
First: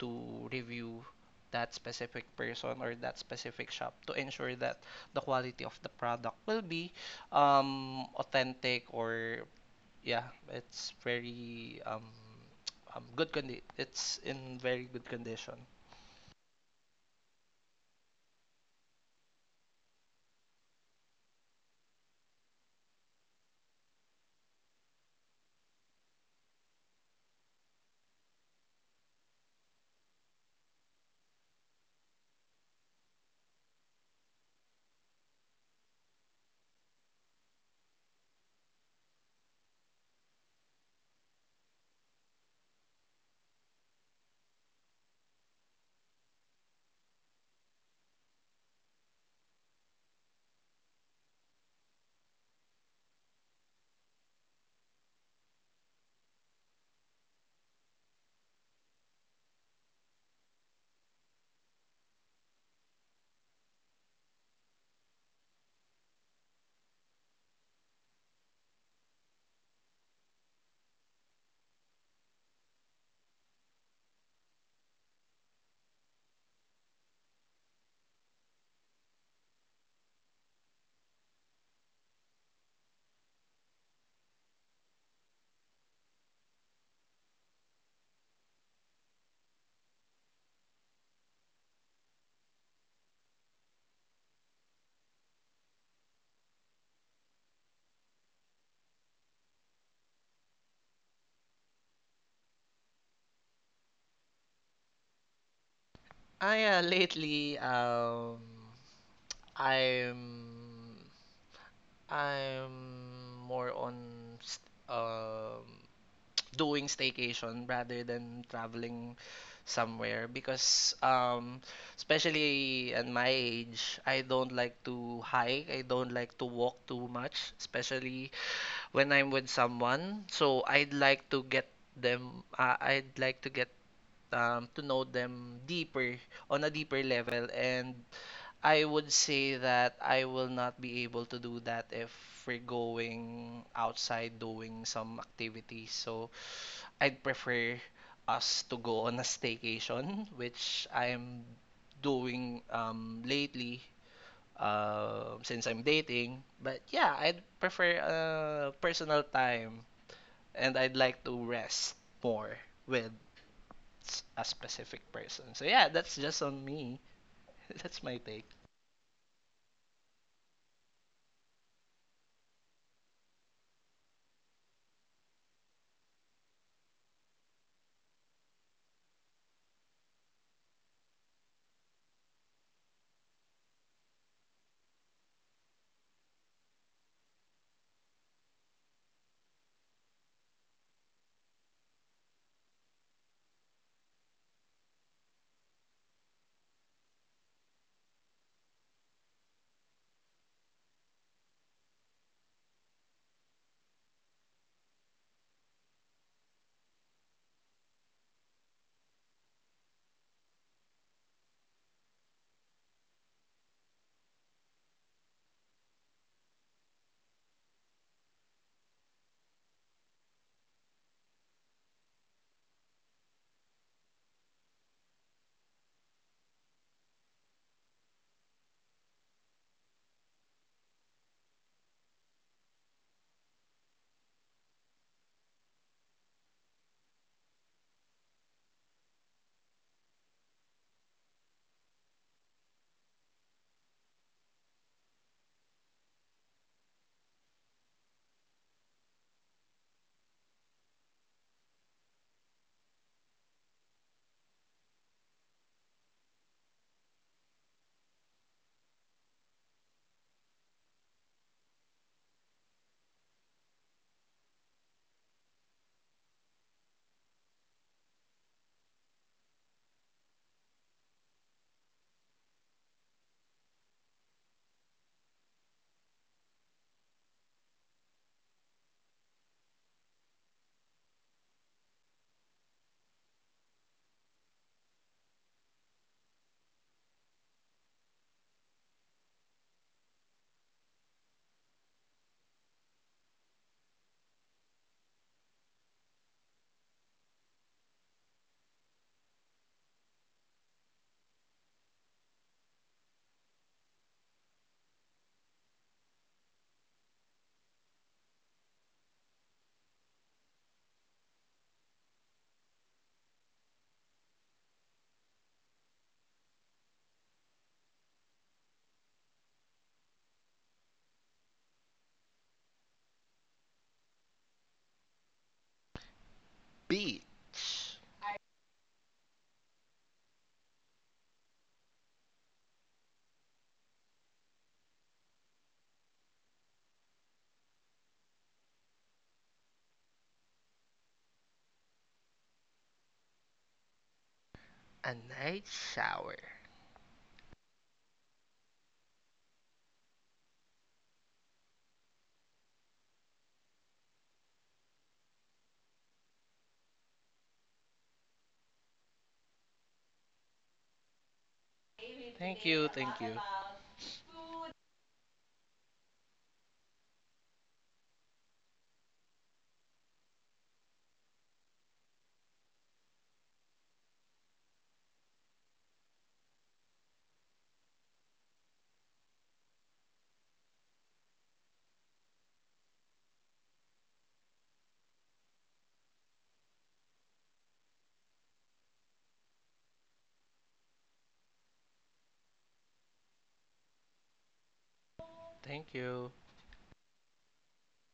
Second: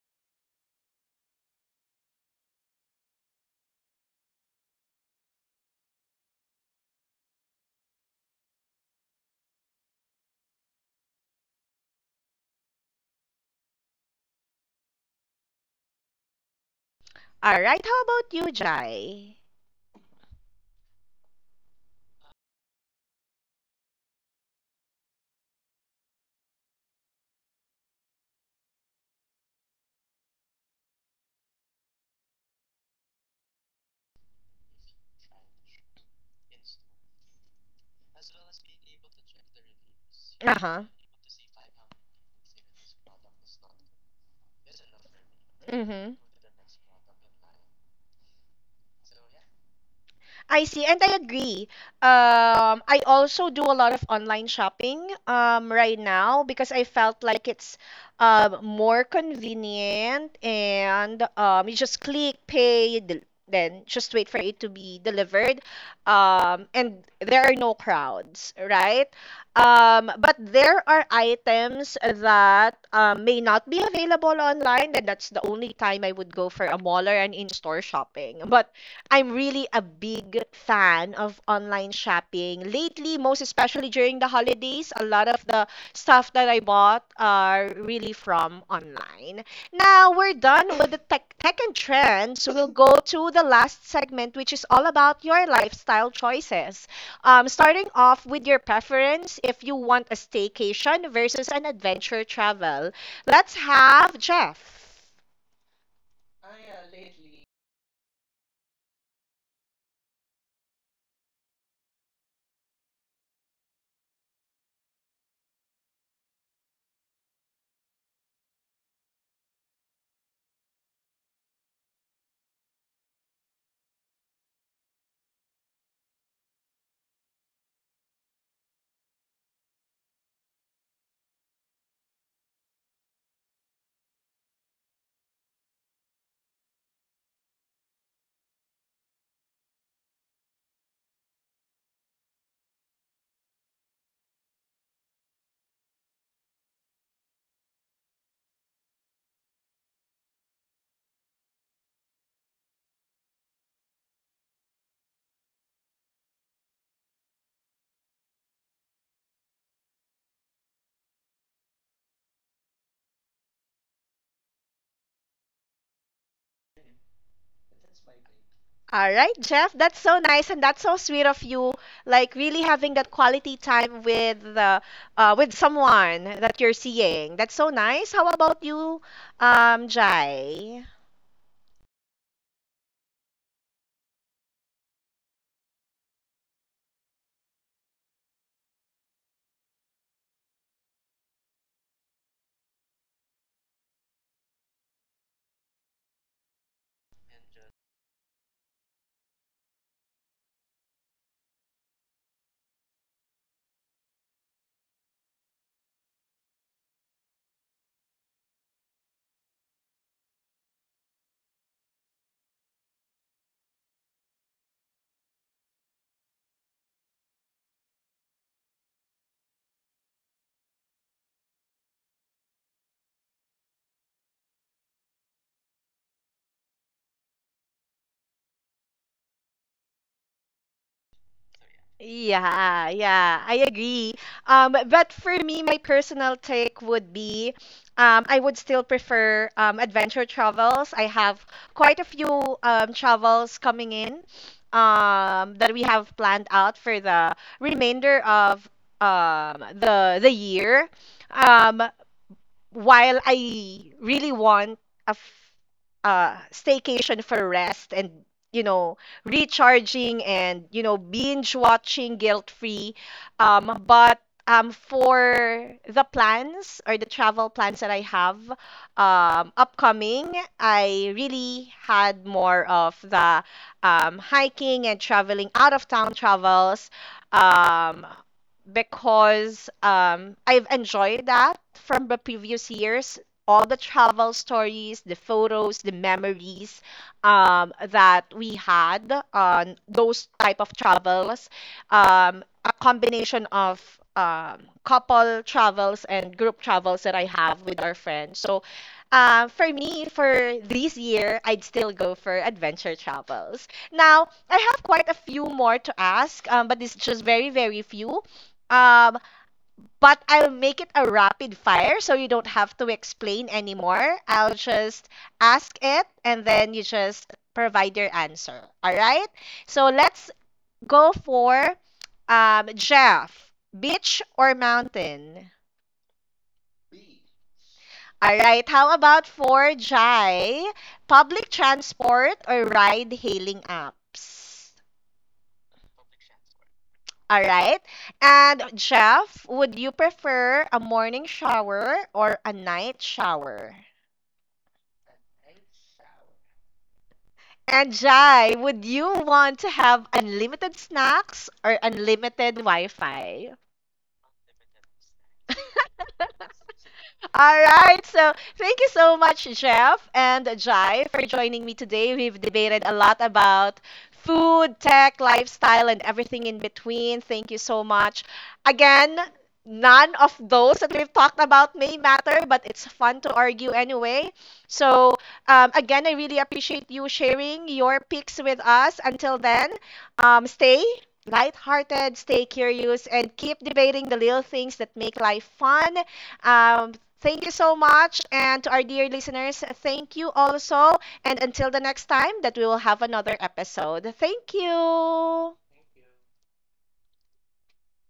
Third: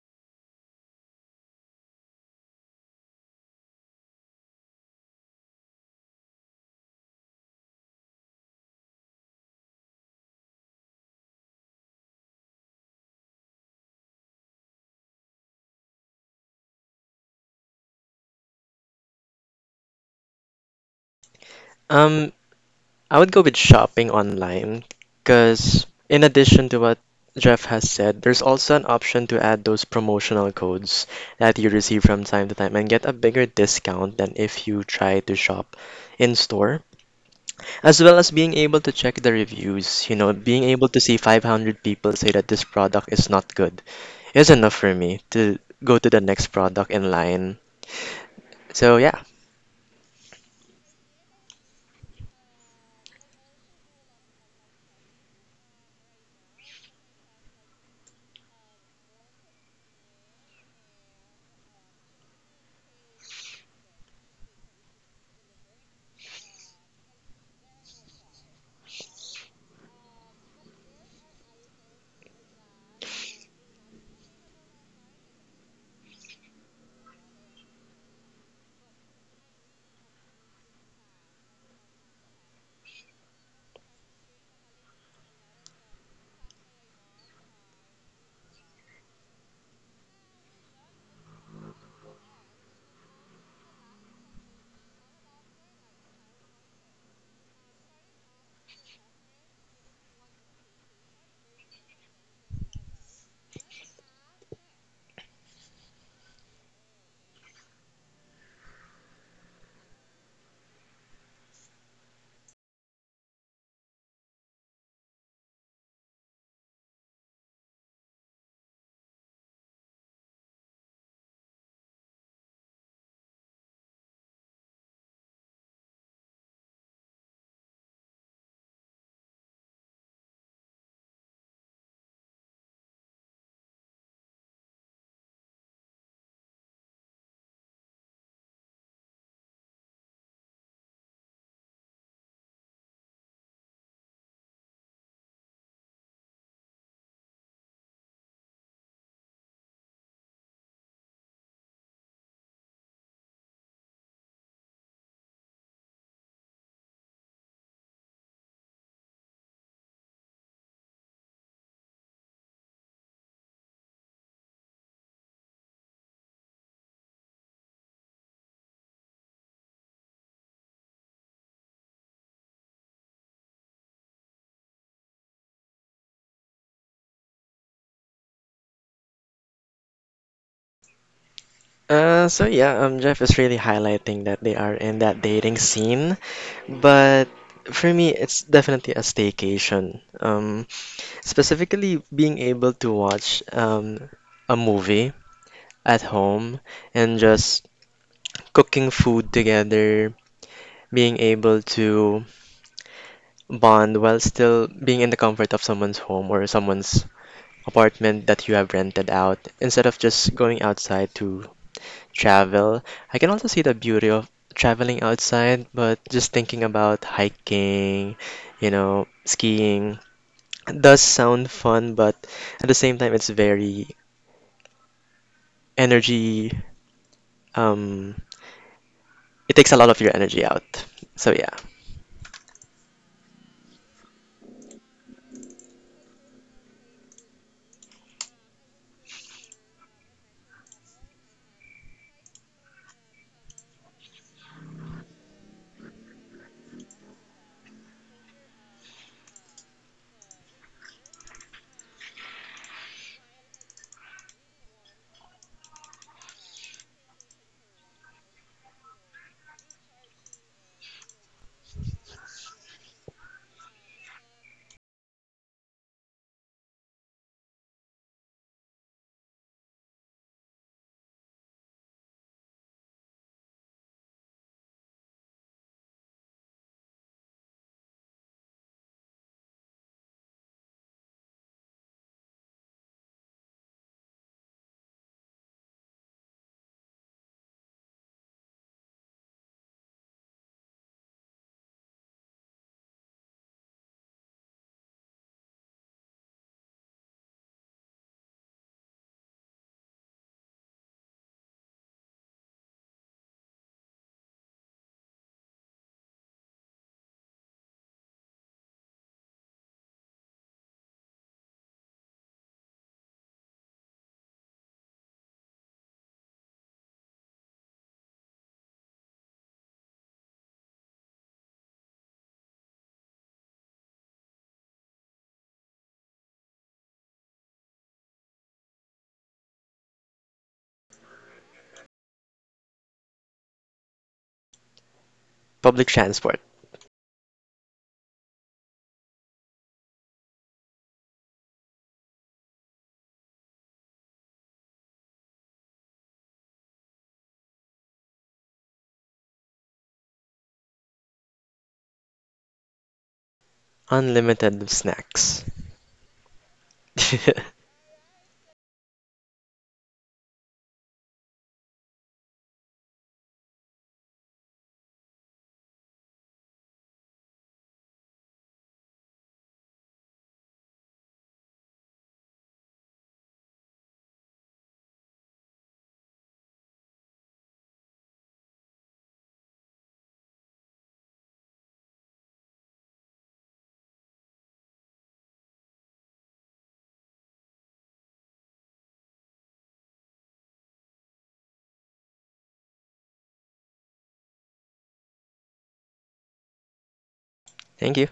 to review that specific person or that specific shop to ensure that the quality of the product will be authentic or yeah, it's very [TSK] good it's in very good condition.
All right, how about you, Jai?
Um, I would go with shopping online because, in addition to what Jeff has said, there's also an option to add those promotional codes that you receive from time to time and get a bigger discount than if you try to shop in store. As well as being able to check the reviews, you know,
Uh
being
huh.
able to see 500 people say that this product is not good is enough for me to
Mm
go to
hmm.
the next product in line. So, yeah.
I see, and I agree. I also do a lot of online shopping right now because I felt like it's more convenient, and you just click, pay, then just wait for it to be delivered. And there are no crowds, right? But there are items that may not be available online, and that's the only time I would go for a mall or an in-store shopping. [LAUGHS] But I'm really a big fan of online shopping. Lately, most especially during the holidays, a lot of the stuff that I bought are really from online. Now we're done with the tech and trends. We'll go to the last segment, which is all about your lifestyle choices. Starting off with your preference if you want a staycation versus an adventure travel. Let's have Jeff.
Ah yeah, lately um I'm I'm more on st- um [TSK] doing staycation rather than traveling somewhere because especially at my age I don't like to hike, I don't like to walk too much, especially when I'm with someone. So I'd like to get to know them deeper, on a deeper level. And I would say that I will not be able to do that if we're going outside doing some activities. So I'd prefer us to go on a staycation, which I'm doing lately, since I'm dating. But yeah, I'd prefer personal time and I'd like to rest more with a specific person. So yeah, that's just on me. [LAUGHS] That's my take.
All right, Jeff, that's so nice and that's so sweet of you. Like really having that quality time with the with someone that you're seeing. That's so nice. How about you, Jai?
Jeff is really highlighting that they are in that dating scene, but for me, it's definitely a staycation. Specifically, being able to watch a movie at home and just cooking food together, being able to bond while still being in the comfort of someone's home or someone's apartment that you have rented out, instead of just going outside to travel. I can also see the beauty of traveling outside, but just thinking about hiking, you know, skiing does sound fun, but at the same time, it's very energy, um, it takes a lot of your energy out. So yeah,
Yeah, yeah, I agree. But for me, my personal take would be, I would still prefer adventure travels. I have quite a few travels coming in that we have planned out for the remainder of the year. Um, while I really want a staycation for rest and, you know, recharging and, you know, binge watching guilt free, but for the plans or the travel plans that I have upcoming, I really had more of the hiking and traveling out of town travels. Um, because I've enjoyed that from the previous years. All the travel stories, the photos, the memories that we had on those type of travels, a combination of couple travels and group travels that I have with our friends. So, for me, for this year, I'd still go for adventure travels. Now, I have quite a few more to ask, but it's just very, very few. Um, but I'll make it a rapid fire so you don't have to explain anymore. I'll just ask it and then you just provide your answer, all right? So let's go for Jeff, beach or mountain?
Beach,
All right. How about for Jai, public transport or ride hailing apps?
public transport,
All right. And Jeff, would you prefer a morning shower or a night shower?
a night shower.
And Jai, would you want to have unlimited snacks or unlimited Wi-Fi?
unlimited snacks. [LAUGHS]
All right. So thank you so much, Jeff and Jai, for joining me today. We've
Thank
debated
you,
a
thank
lot
you,
about food, tech, lifestyle, and everything in between. Thank you so much. Again, none of those that we've talked about may matter, but it's fun to argue anyway. So again, I really appreciate you sharing your picks with us. Until then, stay lighthearted, stay curious, and keep debating the little things that make life fun. Um, Thank you so much. And to our dear listeners, thank you also. And until the next time that we will have another episode, thank you.
Thank you.
Thank you.